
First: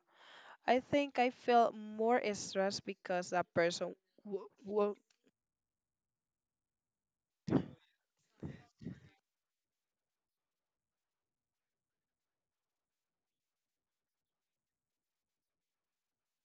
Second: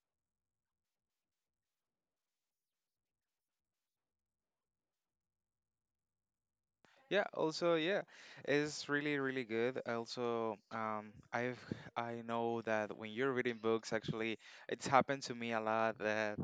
[SPEAKER 2] I think I felt more stressed because that person w- w-
[SPEAKER 1] Yeah, also, yeah, it's really, really good. Also, I know that when you're reading books, actually, it's happened to me a lot that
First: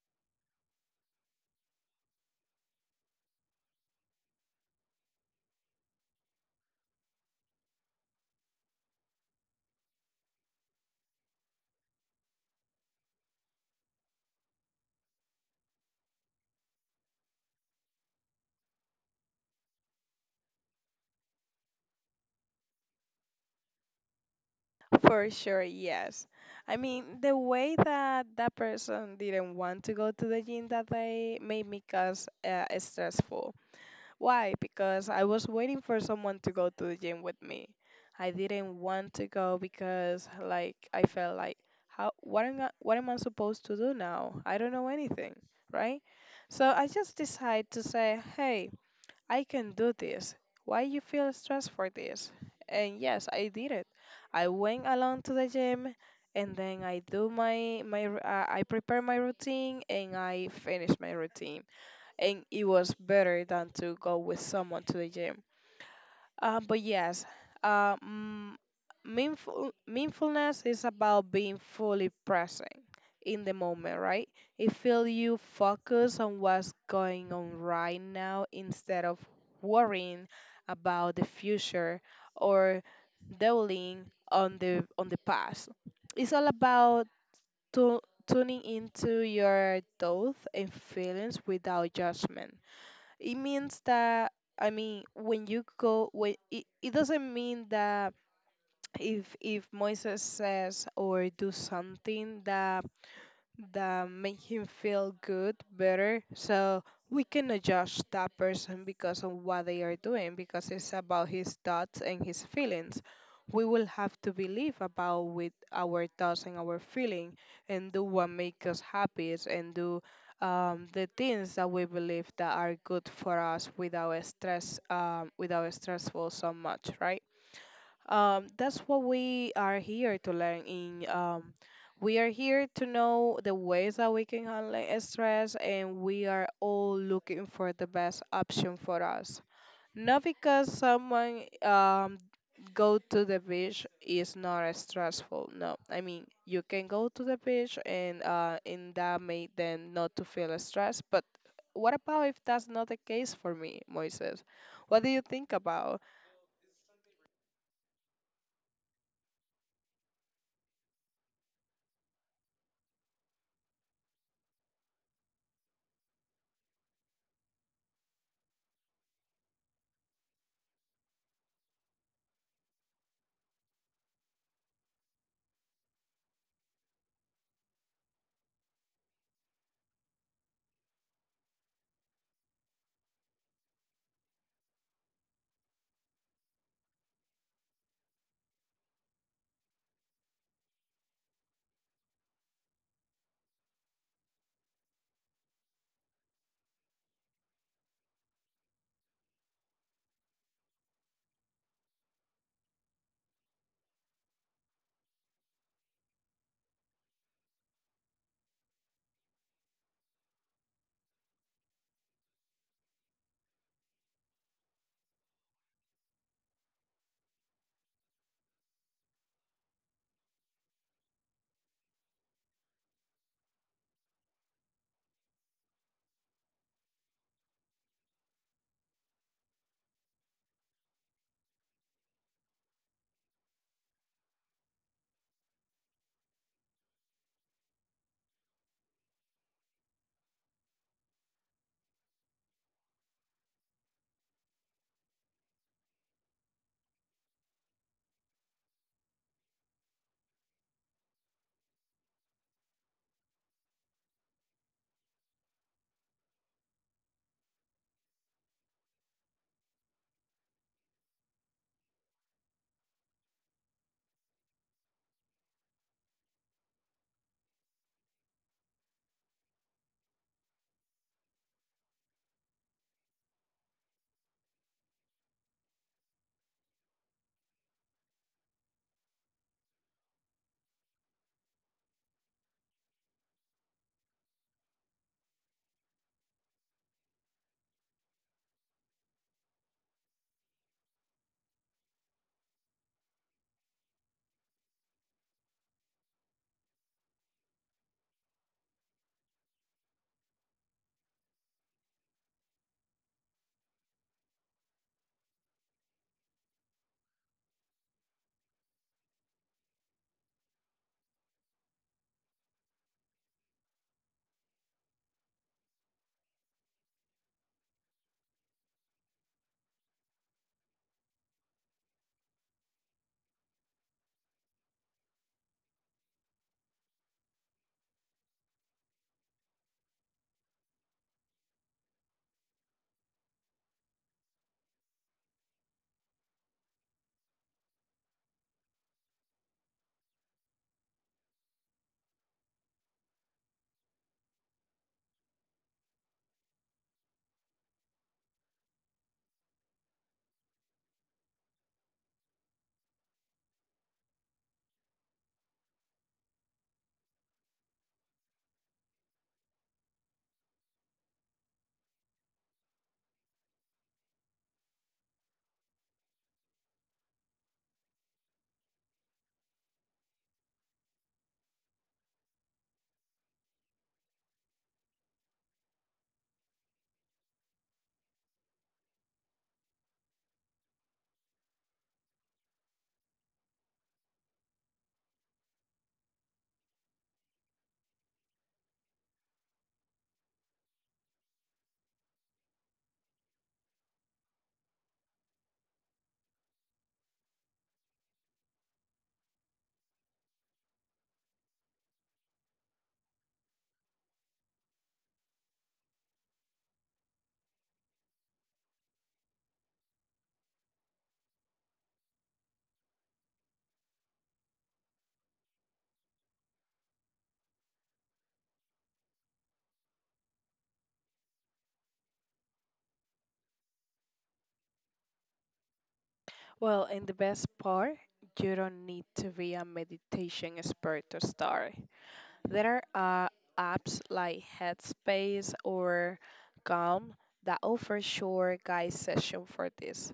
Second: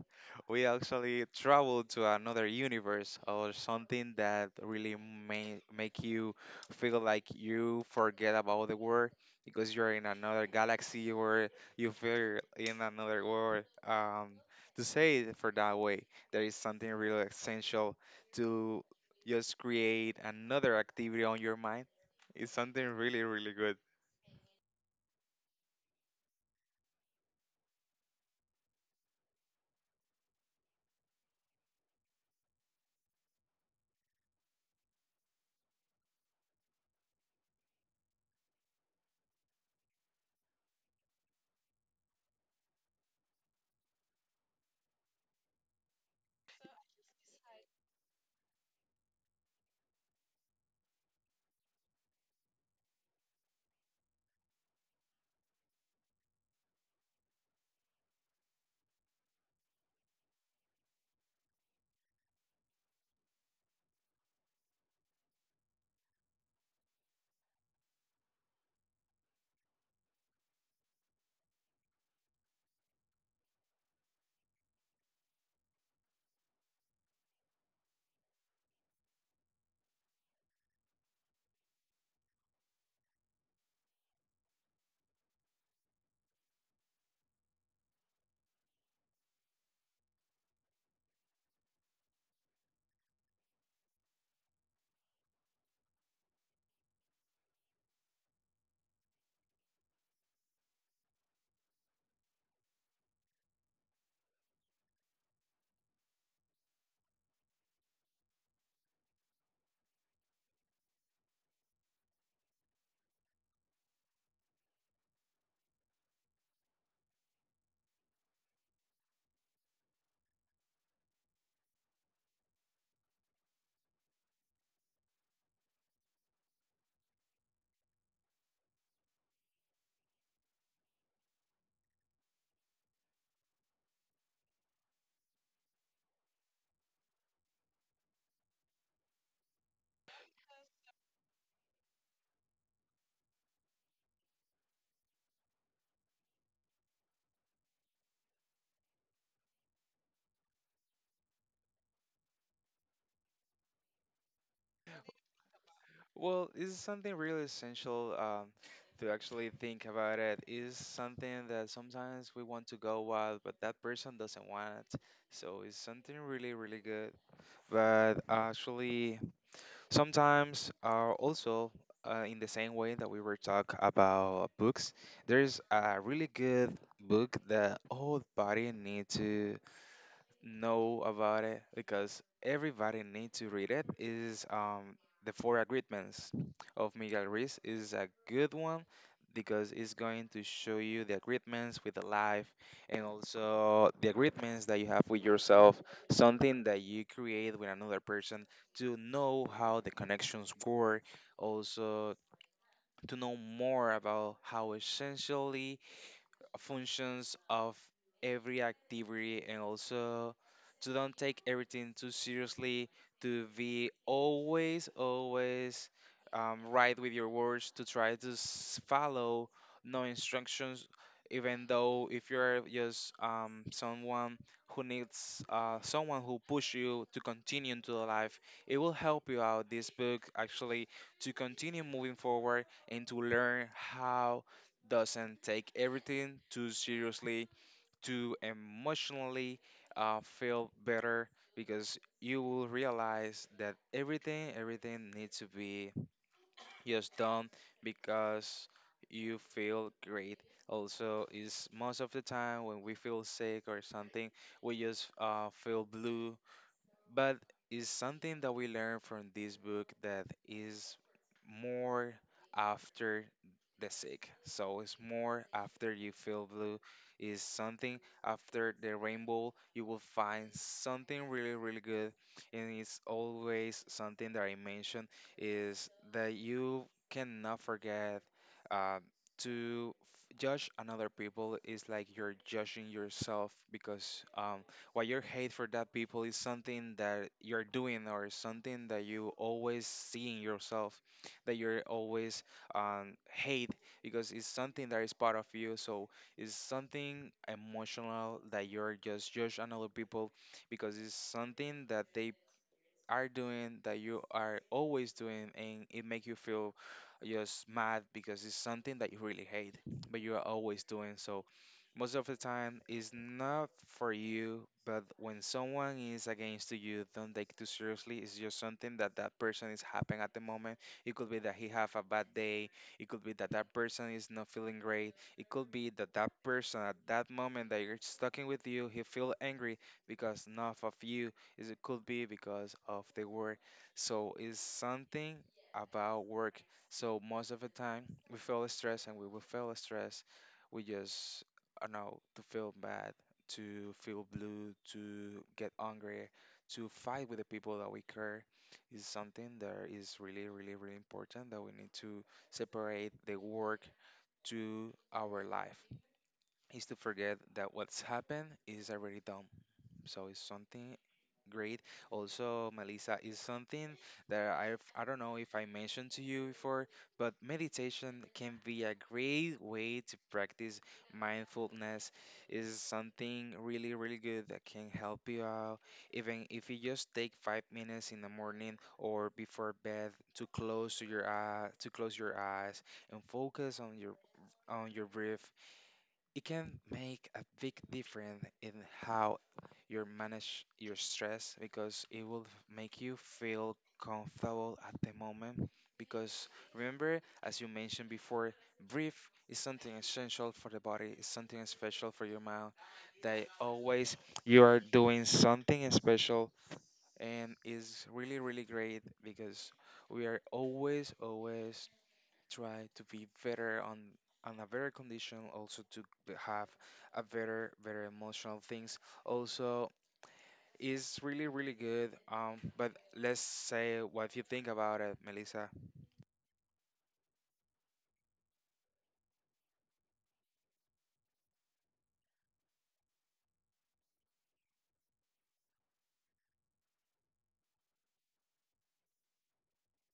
[SPEAKER 1] we actually travel to another universe or something that really may make you feel like you forget about the world because you're in another galaxy or you feel in another world. To say it for that way, there is something really essential to just create another activity on your mind. It's something really, really good.
[SPEAKER 2] for sure, yes. I mean, the way that that person didn't want to go to the gym that day made me cause stressful. Why? Because I was waiting for someone to go to the gym with me. I didn't want to go because like I felt like, how, what am I supposed to do now? I don't know anything, right? So I just decided to say, "Hey, I can do this. Why you feel stressed for this?" And yes, I did it. I went along to the gym, and then I do my I prepare my routine and I finish my routine, and it was better than to go with someone to the gym. But yes, um, meaningful, meaningfulness is about being fully present in the moment, right? It feels you focus on what's going on right now instead of worrying about the future, or dwelling on the past. It's all about tu- tuning into your thoughts and feelings without judgment. It means that, I mean, when you go when it doesn't mean that if Moses says or do something that make him feel good, better. So we cannot judge that person because of what they are doing, because it's about his thoughts and his feelings. We will have to believe about with our thoughts and our feeling, and do what make us happy, and do the things that we believe that are good for us without stress, without stressful so much, right? That's what we are here to learn in. We are here to know the ways that we can handle stress, and we are all looking for the best option for us. Not because someone go to the beach is not stressful. No, I mean, you can go to the beach and in that may then not to feel stressed. But what about if that's not the case for me, Moises? What do you think about?
[SPEAKER 1] Well, it's something really essential to actually think about it. Is something that sometimes we want to go wild, but that person doesn't want it. So it's something really, really good. But actually, sometimes also in the same way that we were talk about books, there's a really good book that all body need to know about it because everybody needs to read it is the four agreements of Miguel Ruiz is a good one because it's going to show you the agreements with the life and also the agreements that you have with yourself, something that you create with another person to know how the connections work, also to know more about how essentially functions of every activity, and also to don't take everything too seriously, to be always always right with your words, to try to follow no instructions, even though if you're just someone who needs someone who push you to continue into the life, it will help you out this book actually to continue moving forward and to learn how doesn't take everything too seriously, to emotionally feel better, because you will realize that everything needs to be just done because you feel great. Also is most of the time when we feel sick or something we just feel blue, but it's something that we learn from this book that is more after the sick. So it's more after you feel blue. Is something after the rainbow. You will find something really, really good, and it's always something that I mentioned is that you cannot forget uh, to judge another people. Is like you're judging yourself because what your hate for that people is something that you're doing or something that you always see in yourself that you're always hate because it's something that is part of you, so it's something emotional that you're just judge another people because it's something that they are doing that you are always doing and it make you feel just mad because it's something that you really hate but you are always doing. So most of the time it's not for you, but when someone is against to you, don't take it too seriously. It's just something that that person is happening at the moment. It could be that he have a bad day, it could be that that person is not feeling great, it could be that that person at that moment that you're talking with you he feel angry because none of you is, it could be because of the work. So it's something about work. So most of the time we feel stress and we will feel stress. We just I know to feel bad, to feel blue, to get angry, to fight with the people that we care is something that is really, really, really important that we need to separate the work to our life is to forget that what's happened is already done. So it's something great. Also, Melissa, is something that I don't know if I mentioned to you before, but meditation can be a great way to practice mindfulness. Is something really really good that can help you out, even if you just take 5 minutes in the morning or before bed to close to your eye to close your eyes and focus on your breath. It can make a big difference in how you manage your stress because it will make you feel comfortable at the moment. Because remember, as you mentioned before, breathe is something essential for the body, it's something special for your mind. That always you are doing something special and is really, really great because we are always, always try to be better on a better condition, also to have a better better emotional things, also is really really good. But let's say what you think about it, Melissa.
[SPEAKER 2] Well, and the best part, you don't need to be a meditation expert to start. There are apps like Headspace or Calm that offer short guide session for this.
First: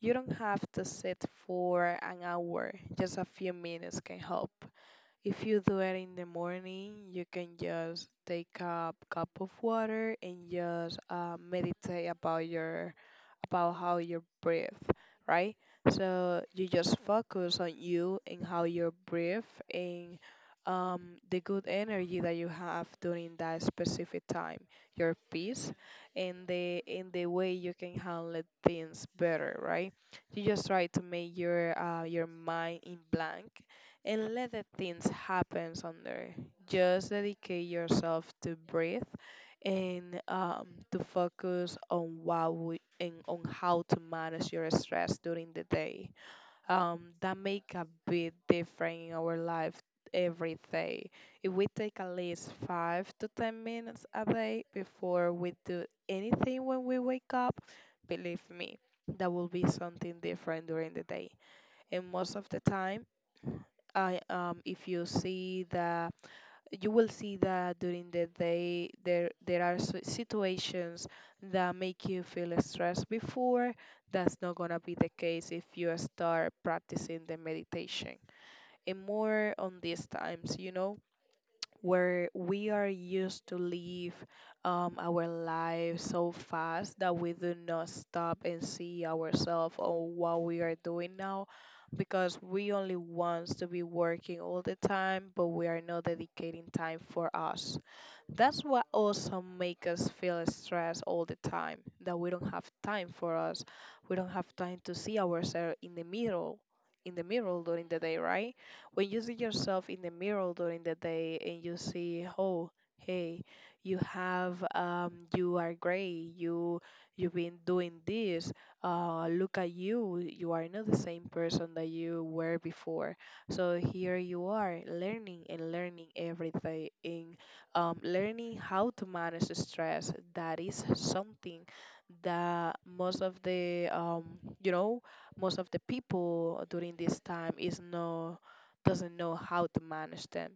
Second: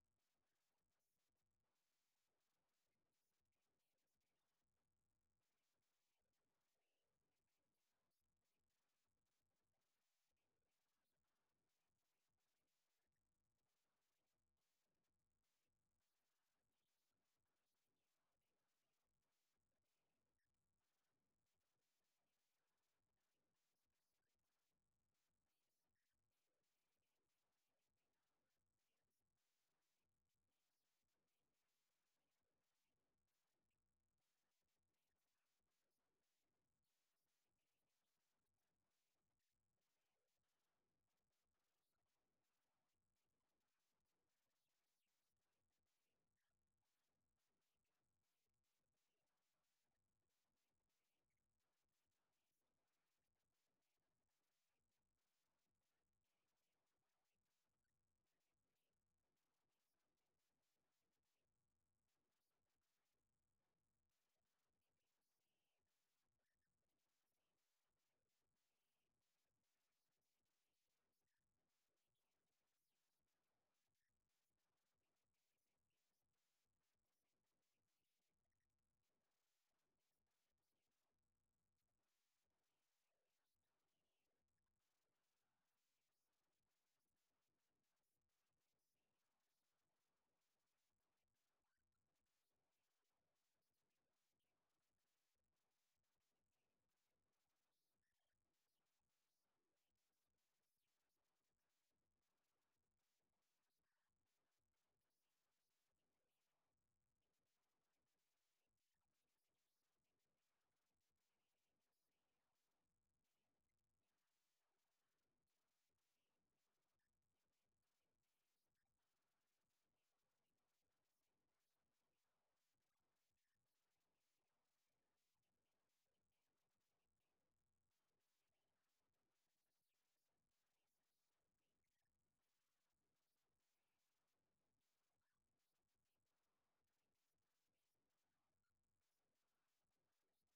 [SPEAKER 2] You don't have to sit for an hour, just a few minutes can help. If you do it in the morning, you can just take a cup of water and just meditate about your about how you breathe, right? So you just focus on you and how you breathe, and the good energy that you have during that specific time, your peace, and the in the way you can handle things better, right? You just try to make your mind in blank and let the things happen on there. Just dedicate yourself to breathe, and to focus on what we, and on how to manage your stress during the day. That make a big difference in our life every day. If we take at least 5 to 10 minutes a day before we do anything when we wake up, believe me, that will be something different during the day. And most of the time, I if you see the you will see that during the day there are situations that make you feel stressed before, that's not going to be the case if you start practicing the meditation. And more on these times, you know, where we are used to live our lives so fast that we do not stop and see ourselves or what we are doing now, because we only want to be working all the time, but we are not dedicating time for us. That's what also make us feel stressed all the time, that we don't have time for us. We don't have time to see ourselves in the mirror during the day, right? When you see yourself in the mirror during the day and you see, oh, hey, you have, you are great, you, you've been doing this. Look at you, you are not the same person that you were before. So here you are learning and learning every day, and learning how to manage the stress, that is something that most of the you know, most of the people during this time is no doesn't know how to manage them.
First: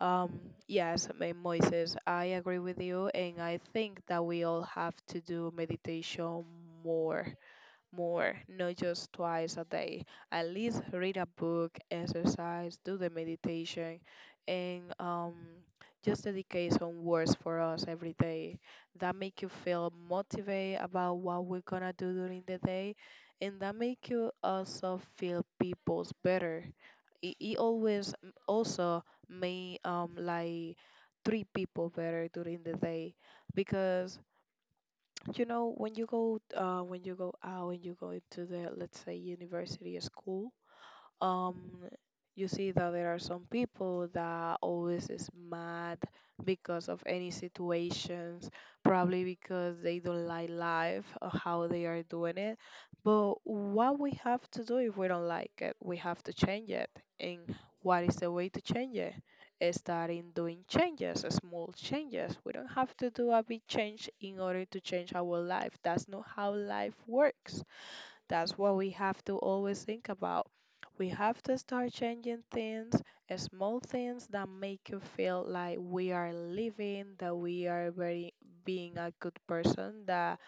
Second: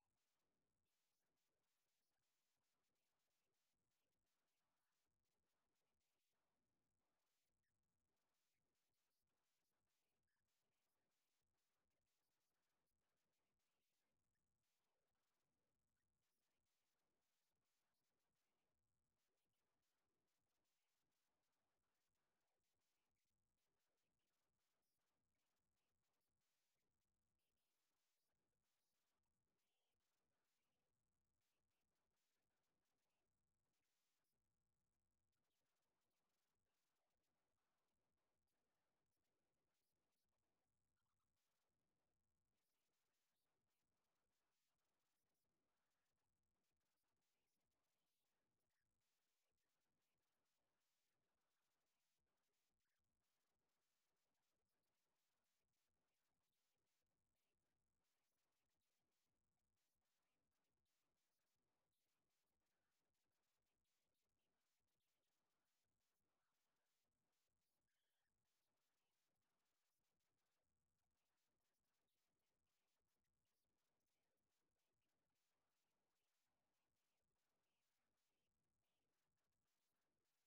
[SPEAKER 2] Um, yes, Moises, I agree with you, and I think that we all have to do meditation more, more, not just twice a day. At least read a book, exercise, do the meditation, and just dedicate some words for us every day. That make you feel motivated about what we're gonna do during the day, and that make you also feel people's better. It always also made like treat people better during the day, because when you go out and you go into the, let's say, university or school, um you see that there are some people that always is mad because of any situations, probably because they don't like life or how they are doing it. But what we have to do, if we don't like it, we have to change it. And what is the way to change it? Is starting doing changes, small changes. We don't have to do a big change in order to change our life. That's not how life works. That's what we have to always think about. We have to start changing things, small things that make you feel like we are living, that we are very being a good person, that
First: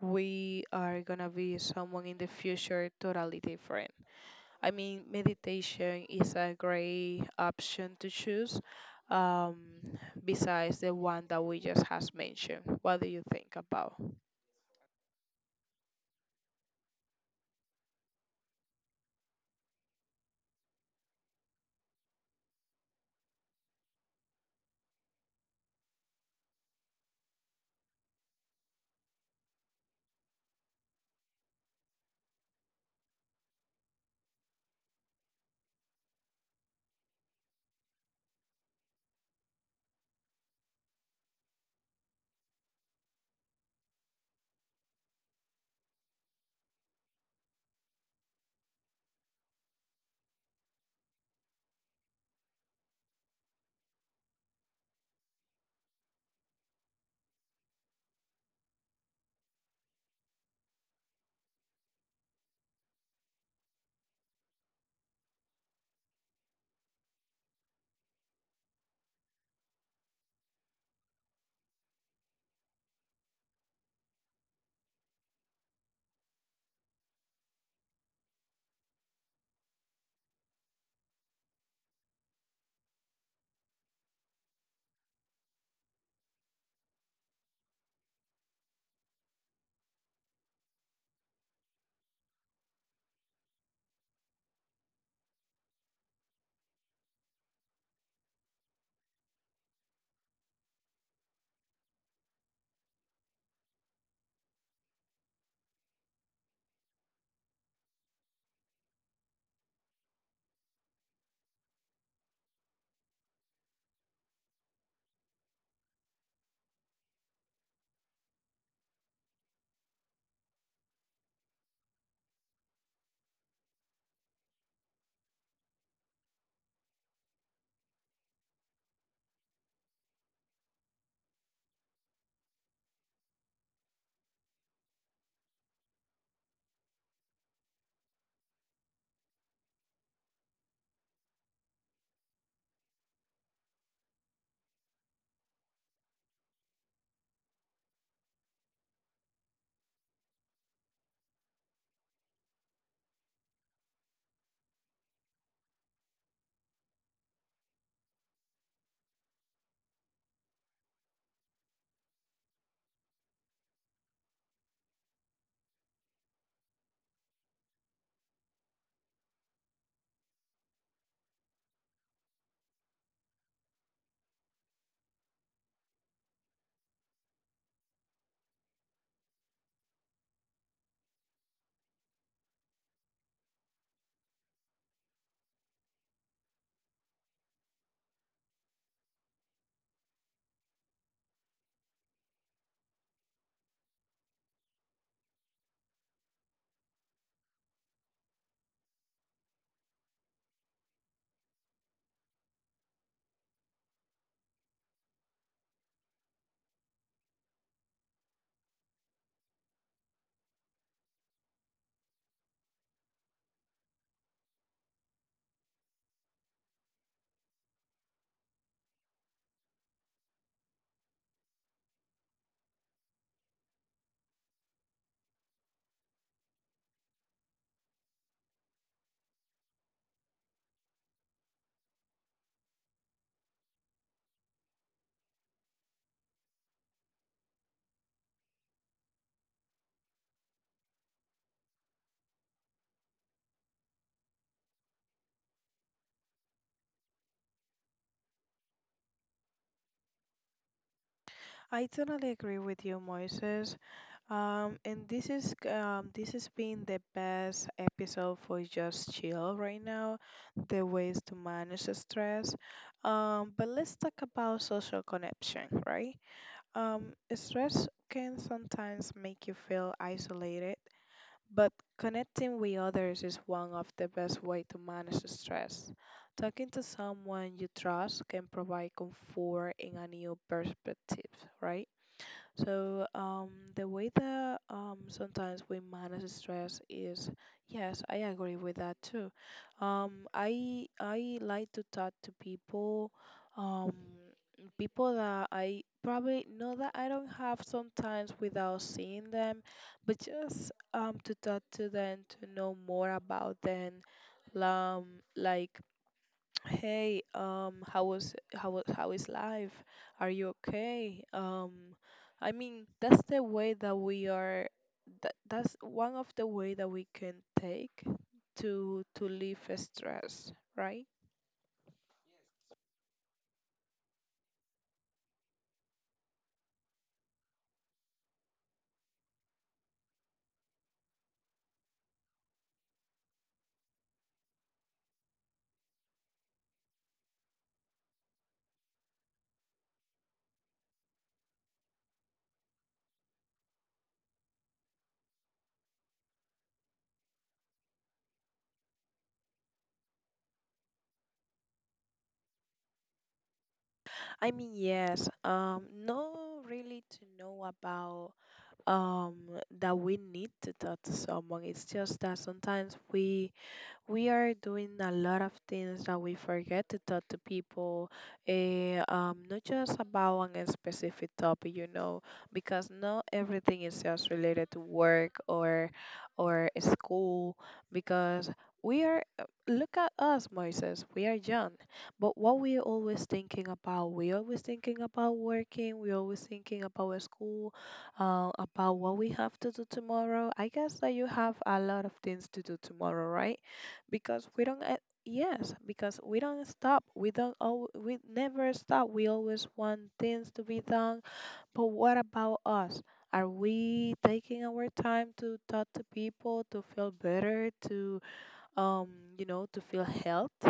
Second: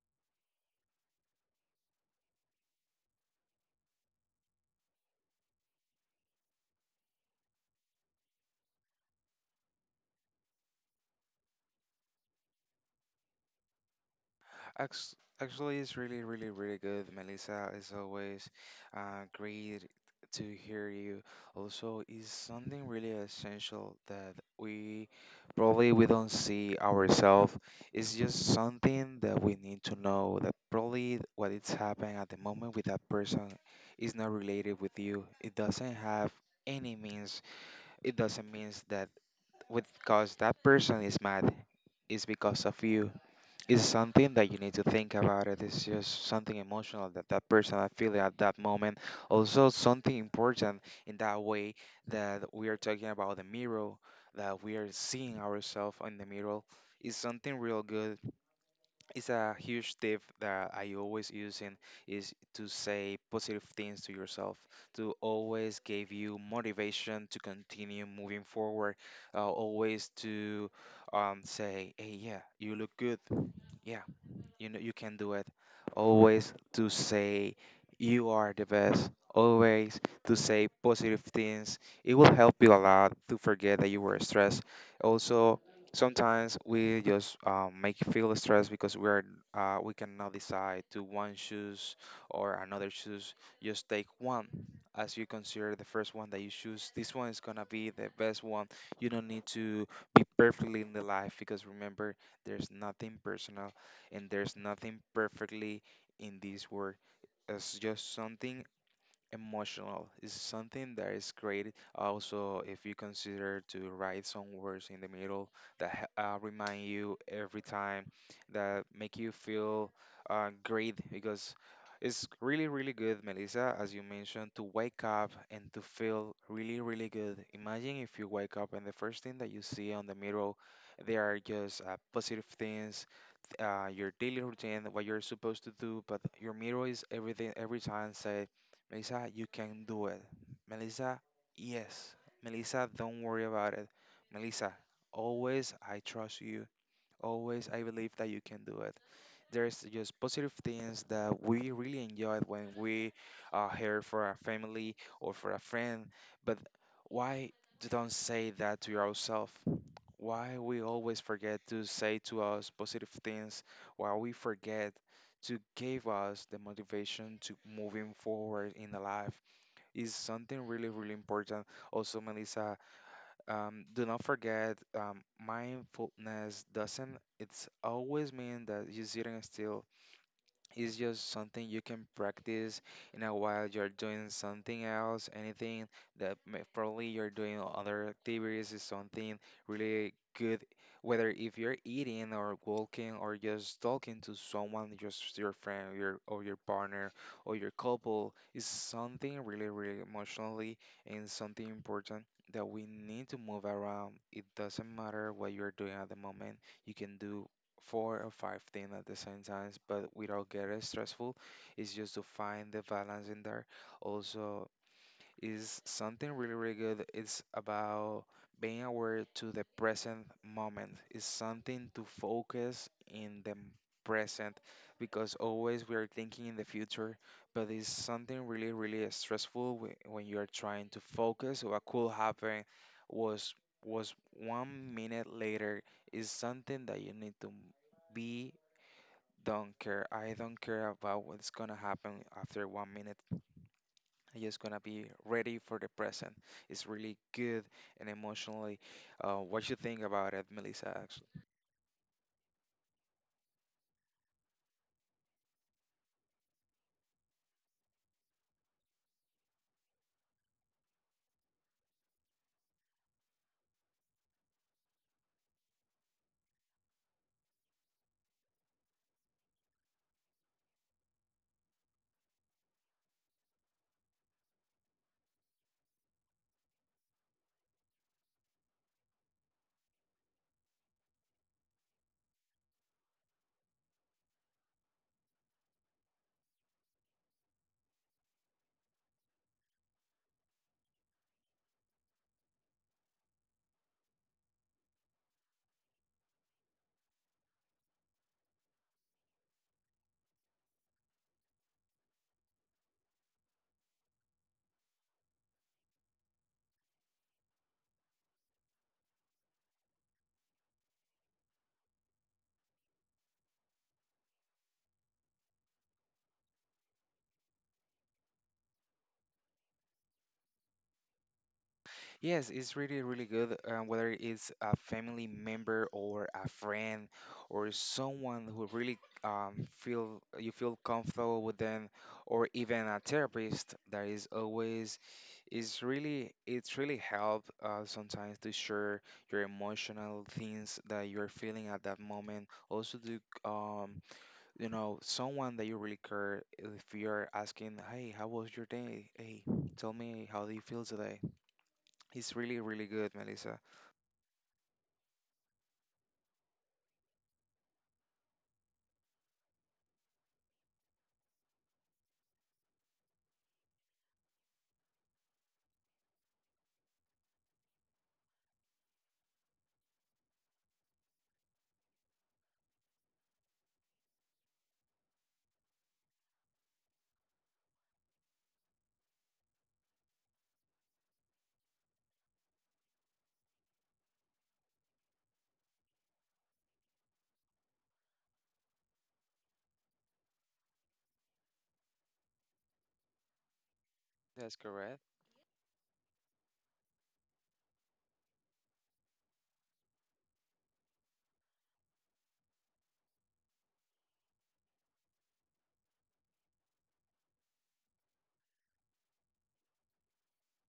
[SPEAKER 2] we are gonna be someone in the future totally different. I mean, meditation is a great option to choose, um, besides the one that we just has mentioned. What do you think about?
[SPEAKER 1] Ax- Actually, it's really, really, really good, Melissa. As always, great to hear you. Also, is something really essential that we probably we don't see ourselves. It's just something that we need to know that probably what it's happening at the moment with that person is not related with you. It doesn't have any means. It doesn't means that with because that person is mad, it's because of you. It's something that you need to think about. It's just something emotional that that person I feel at that moment. Also something important, in that way that we are talking about the mirror, that we are seeing ourselves in the mirror, is something real good. It's a huge tip that I always using is to say positive things to yourself, to always give you motivation to continue moving forward, always to say, "Hey, yeah, you look good, yeah." You know, you can do it. Always to say you are the best. Always to say positive things. It will help you a lot to forget that you were stressed. Also, sometimes we just make you feel stressed because we're we cannot decide to one shoes or another shoes. Just take one, as you consider the first one that you choose. This one is gonna be the best one. You don't need to be perfectly in the life because remember there's nothing personal and there's nothing perfectly in this world. It's just something emotional. It's something that is created. Also, if you consider to write some words in the middle that remind you every time, that make you feel great because it's really, really good, Melissa, as you mentioned, to wake up and to feel really, really good. Imagine if you wake up and the first thing that you see on the mirror, they are just positive things, your daily routine, what you're supposed to do, but your mirror is everything every time say, "Melissa, you can do it. Melissa, yes. Melissa, don't worry about it. Melissa, always I trust you. Always I believe that you can do it." There's just positive things that we really enjoy when we are here for our family or for a friend, but why you don't say that to yourself? Why we always forget to say to us positive things, why we forget to give us the motivation to moving forward in the life is something really, really important. Also, Melissa, do not forget mindfulness doesn't it's always mean that you're sitting still. It's just something you can practice in a while you're doing something else, anything that probably you're doing other activities is something really good, whether if you're eating or walking or just talking to someone, just your friend your, or your partner or your couple, is something really, really emotionally and something important that we need to move around. It doesn't matter what you're doing at the moment, you can do 4 or 5 things at the same time, but without getting stressful. It's just to find the balance in there. Also, is something really, really good. It's about being aware to the present moment. It's something to focus in the present because always we are thinking in the future, but it's something really, really stressful when you are trying to focus. What could happen was was 1 minute later is something that you need to be don't care. I don't care about what's gonna happen after 1 minute. I'm just gonna be ready for the present. It's really good and emotionally. What you think about it, Melissa? Actually,
[SPEAKER 2] I totally agree with you, Moises. And this is, this has been the best episode for Just Chill right now. The ways to manage the stress. But let's talk about social connection, right? Stress can sometimes make you feel isolated, but connecting with others is one of the best way to manage the stress. Talking to someone you trust can provide comfort and a new perspective, right? So the way that, sometimes we manage stress is, yes, I agree with that too. I like to talk to people, um, people that I probably know that I don't have sometimes without seeing them, but just to talk to them to know more about them, um, like, hey, how is life? Are you okay? I mean, that's the way that we are. That's one of the way that we can take to leave stress, right?
[SPEAKER 1] yes, it's really, really good. Whether it's a family member or a friend or someone who really feel you feel comfortable with them, or even a therapist that is always is really it's really help sometimes to share your emotional things that you're feeling at that moment. Also to you know, someone that you really care, if you're asking, "Hey, how was your day? Hey, tell me, how do you feel today?" It's really, really good, Melissa.
[SPEAKER 2] I mean, yes. No, really, to know about, um that we need to talk to someone. It's just that sometimes we are doing a lot of things that we forget to talk to people, eh, not just about one specific topic, you know, because not everything is just related to work or school. Because we are, uh, look at us, Moises, we are young, but what we always thinking about, we always thinking about working, we always thinking about school, about what we have to do tomorrow. I guess that you have a lot of things to do tomorrow, right? because
[SPEAKER 1] That's
[SPEAKER 2] we don't
[SPEAKER 1] correct.
[SPEAKER 2] Yes, because we don't stop, we don't al- we never stop, we always want things to be done. But what about us? Are we taking our time to talk to people, to feel better, to um feel health,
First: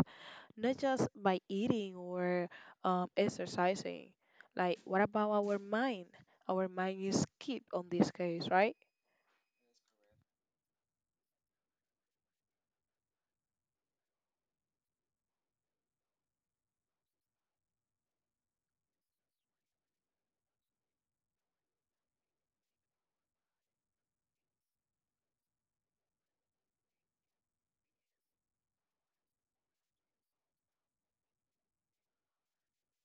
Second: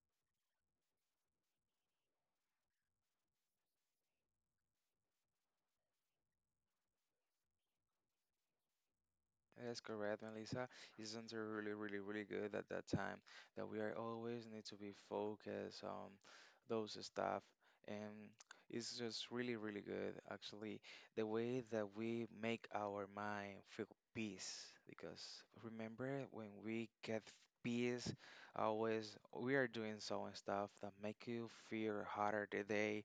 [SPEAKER 2] not just by eating or, exercising. Like, what about our mind? Our mind is keep on this case, right?
[SPEAKER 1] That's correct, Melissa. It's something really, really, really good at that time that we are always need to be focused on those stuff. And it's just really, really good, actually, the way that we make our mind feel peace. Because remember, when we get peace, always we are doing some stuff that make you feel harder today,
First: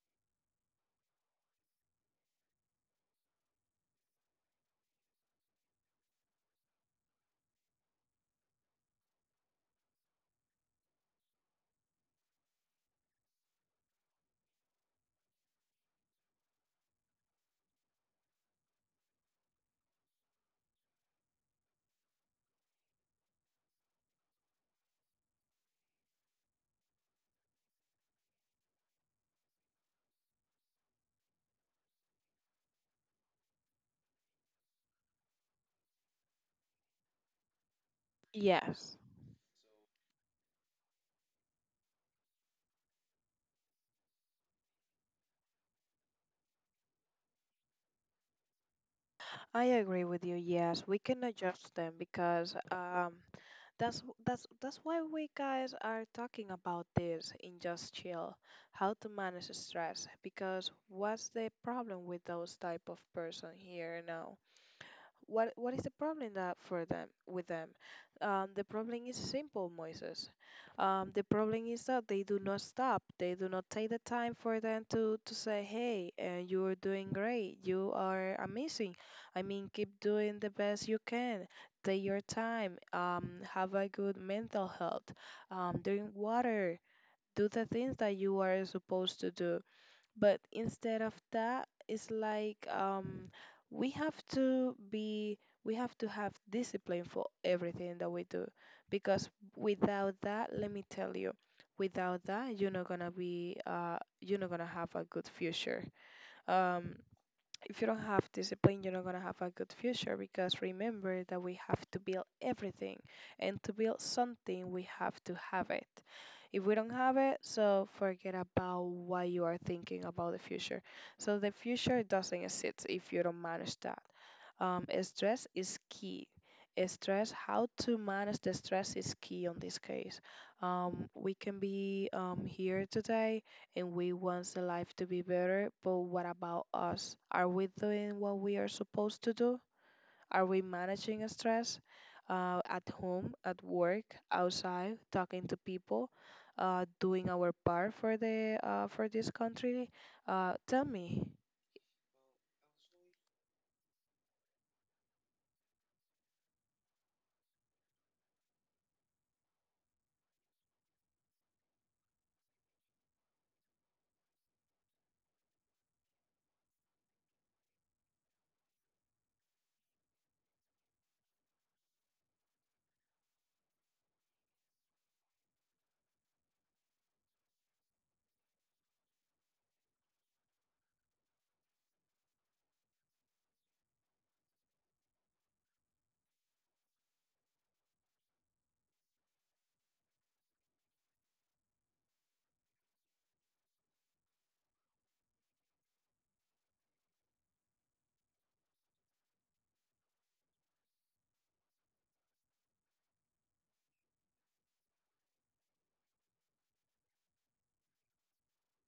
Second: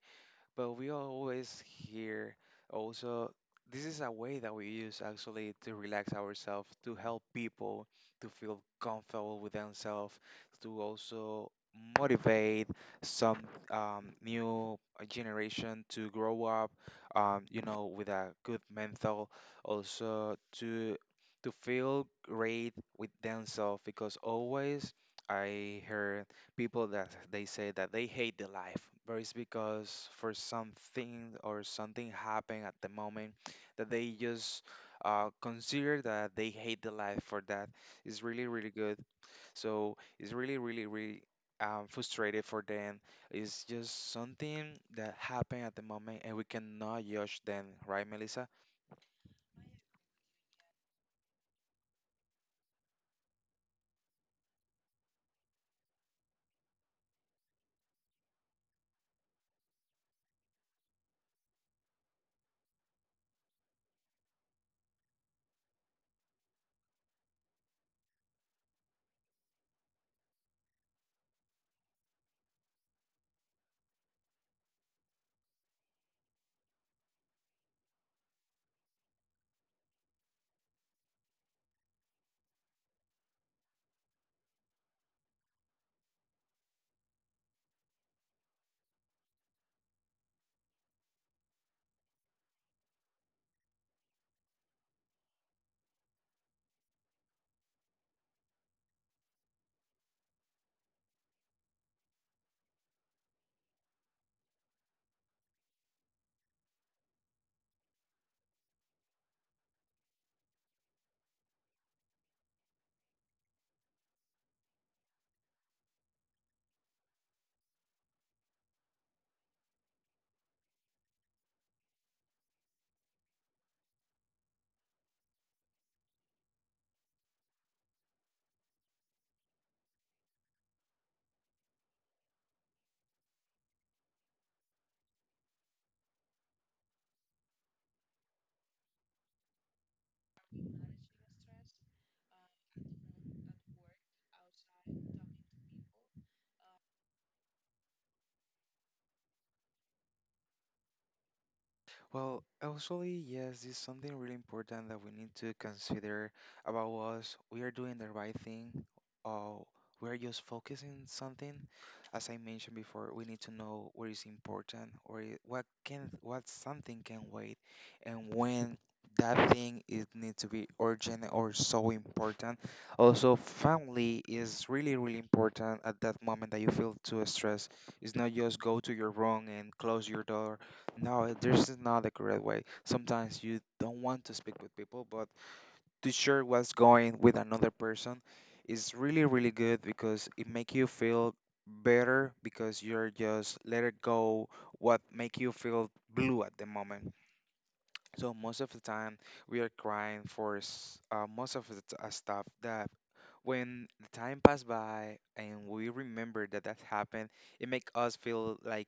[SPEAKER 1] but we always hear also this is a way that we use actually to relax ourselves, to help people to feel comfortable with themselves, to also motivate some new generation to grow up, with a good mental, also to feel great with themselves because always I heard people that they say that they hate the life, but it's because for something or something happened at the moment that they just consider that they hate the life for that. It's really, really good.
[SPEAKER 2] Yes,
[SPEAKER 1] So it's really, really, really frustrated for them. It's just something that happened at the moment, and we cannot judge them, right, Melissa?
[SPEAKER 2] I agree with you. Yes, we can adjust them because, That's that's why we guys are talking about this in Just Chill, how to manage stress. Because what's the problem with those type of person here now? What is the problem that for them with them? The problem is simple, Moises. The problem is that they do not stop. They do not take the time for them to say, "Hey, you are doing great. You are amazing. I mean, keep doing the best you can. Take your time. Have a good mental health. Drink water. Do the things that you are supposed to do." But instead of that, it's like, we have to be we have to have discipline for everything that we do, because without that, let me tell you, without that, you're not gonna have a good future. um if you don't have discipline, you're not going to have a good future, because remember that we have to build everything. And to build something, we have to have it. If we don't have it, so forget about what you are thinking about the future. So the future doesn't exist if you don't manage that. Stress is key. Stress, how to manage the stress is key on this case. We can be, here today, and we want the life to be better, but what about us? Are we doing what we are supposed to do? Are we managing stress, at home, at work, outside, talking to people, doing our part for the for this country? Tell me.
[SPEAKER 1] Well, actually, yes, this is something really important that we need to consider about us. We are doing the right thing, or we are just focusing something. As I mentioned before, we need to know what is important or what something can wait, and when that thing is need to be urgent or so important. Also, family is really really important at that moment that you feel too stressed. It's not just go to your room and close your door. No, eh, there's is not a correct way. Sometimes you don't want to speak with people, but to share what's going with another person is really, really good because it make you feel better because you're just let it go what make you feel blue at the moment. So most of the time, we are crying for most of the stuff that when the time passed by and we remember that that happened, it make us feel like,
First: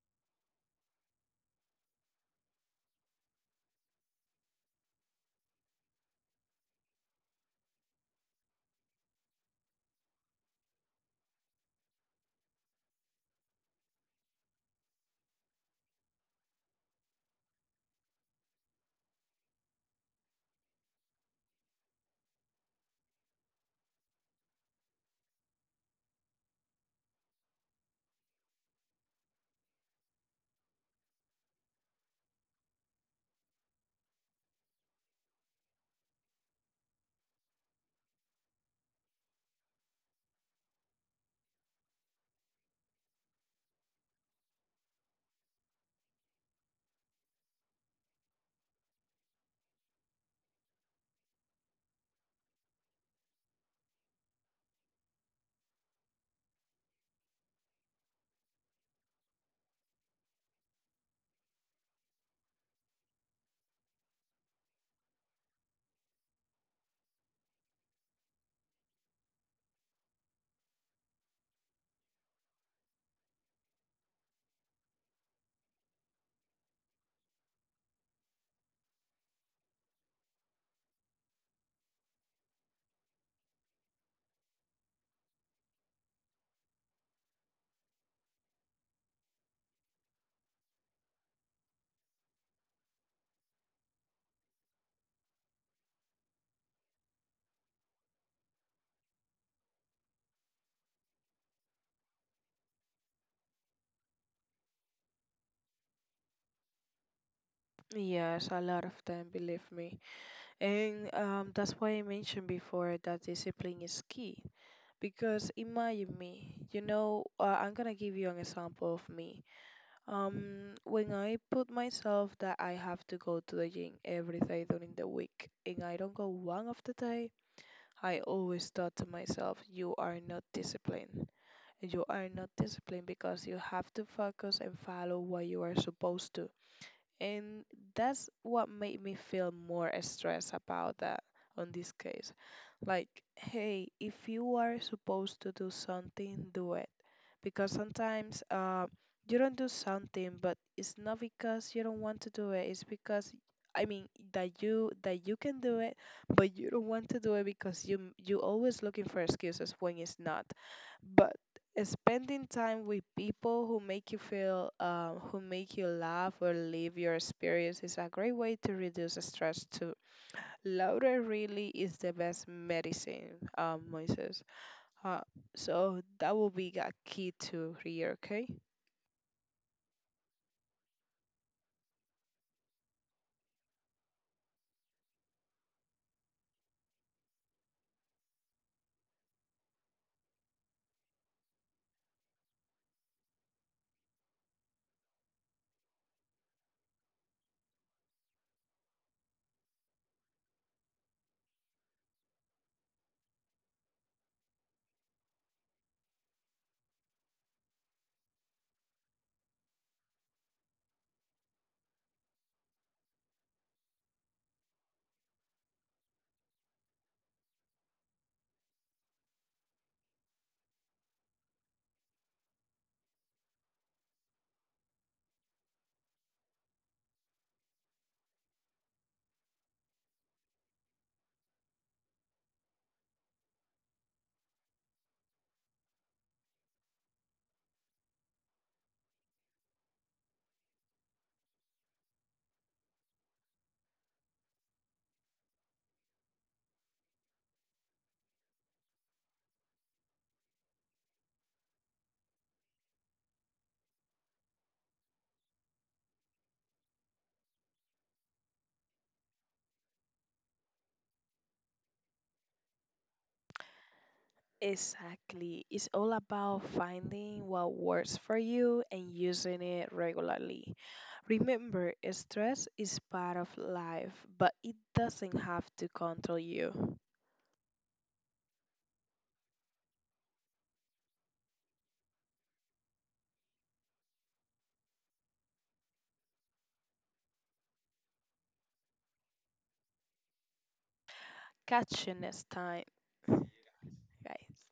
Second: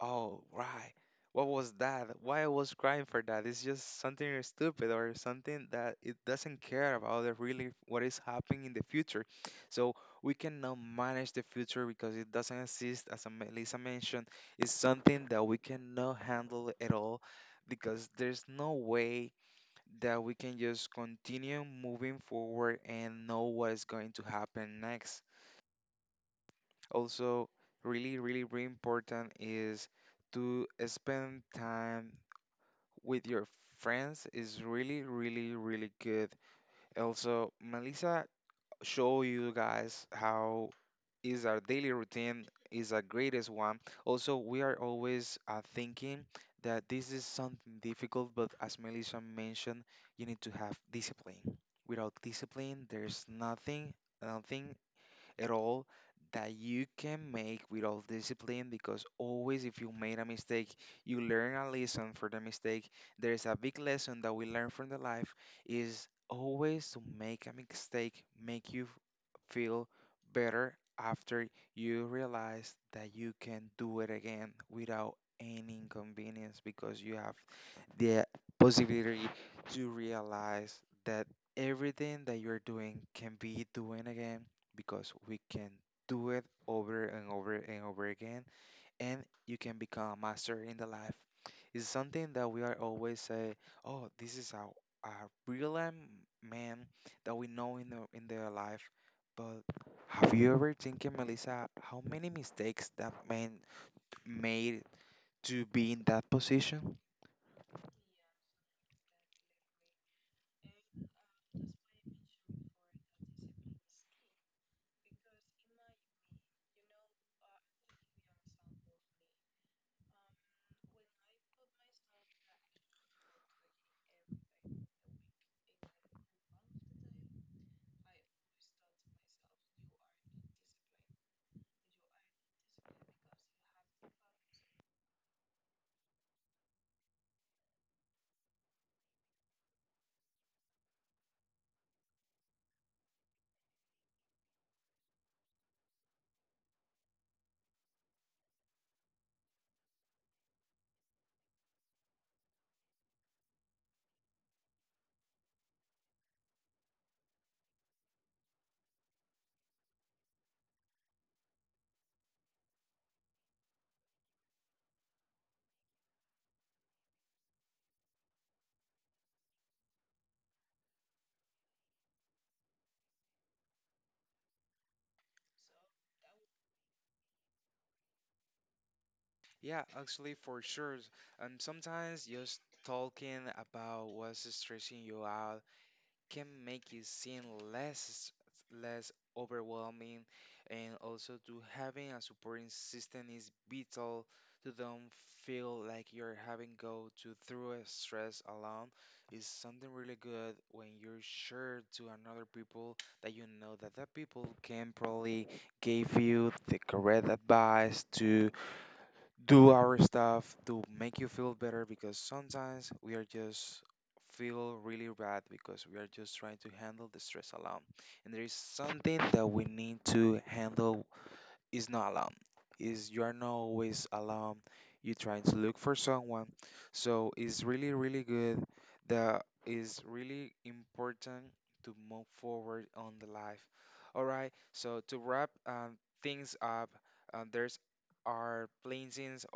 [SPEAKER 1] oh, right, what was that? Why I was crying for that? It's just something stupid or something that it doesn't care about the really what is happening in the future. So we cannot manage the future because it doesn't exist. As Lisa mentioned, it's something that we cannot handle at all because there's no way that we can just continue moving forward and know what is going to happen next. Also, really, really, really important is to spend time with your friends is really, really, really good. Also, Melissa show you guys how is our daily routine is our greatest one. Also, we are always thinking that this is something difficult, but as Melissa mentioned, you need to have discipline. Without discipline, there's nothing, nothing at all that you can make with all discipline because always if you made a mistake, you learn a lesson for the mistake. There is a big lesson that we learn from the life is always to make a mistake make you feel better after you realize that you can do it again without any inconvenience because you have the possibility to realize that everything that you're doing can be doing again because we can do it over and over and over again, and you can become a master in the life. It's something that we are always say, oh, this is a real am- man that we know in their life, but have you ever thinking, Melissa, how many mistakes that man made to be in that position?
[SPEAKER 2] Yes, a lot of them, believe me. And that's why I mentioned before that discipline is key. Because imagine me, I'm gonna give you an example of me. When I put myself that I have to go to the gym every day during the week, and I don't go one of the day, I always thought to myself, you are not disciplined. You are not disciplined, because you have to focus and follow what you are supposed to. And that's what made me feel more stressed about that on this case. Like, hey, if you are supposed to do something, do it. Because sometimes, you don't do something, but it's not because you don't want to do it. It's because, I mean, that you can do it, but you don't want to do it because you always looking for excuses when it's not. But spending time with people who make you feel, who make you laugh or live your experience is a great way to reduce stress too. Laughter really is the best medicine, Moises, uh, so that will be a key to here, okay.
[SPEAKER 1] Yeah, actually, for sure. And sometimes just talking about what's stressing you out can make it seem less less overwhelming, and also to having a supporting system is vital to don't feel like you're having go to through a stress alone. Is something really good when you're sure to another people that you know that that people can probably give you the correct advice to do our stuff to make you feel better because sometimes we are just feel really bad because we are just trying to handle the stress alone, and there is something that we need to handle is not alone, is you are not always alone, you're trying to look for someone, so it's really really good that is really important to move forward on the life. All right, so to wrap things up, there's our places
[SPEAKER 2] Exactly. It's all about finding what works for you and using it regularly. Remember, stress is part of life, but it doesn't have to control you. Catch you next time, guys.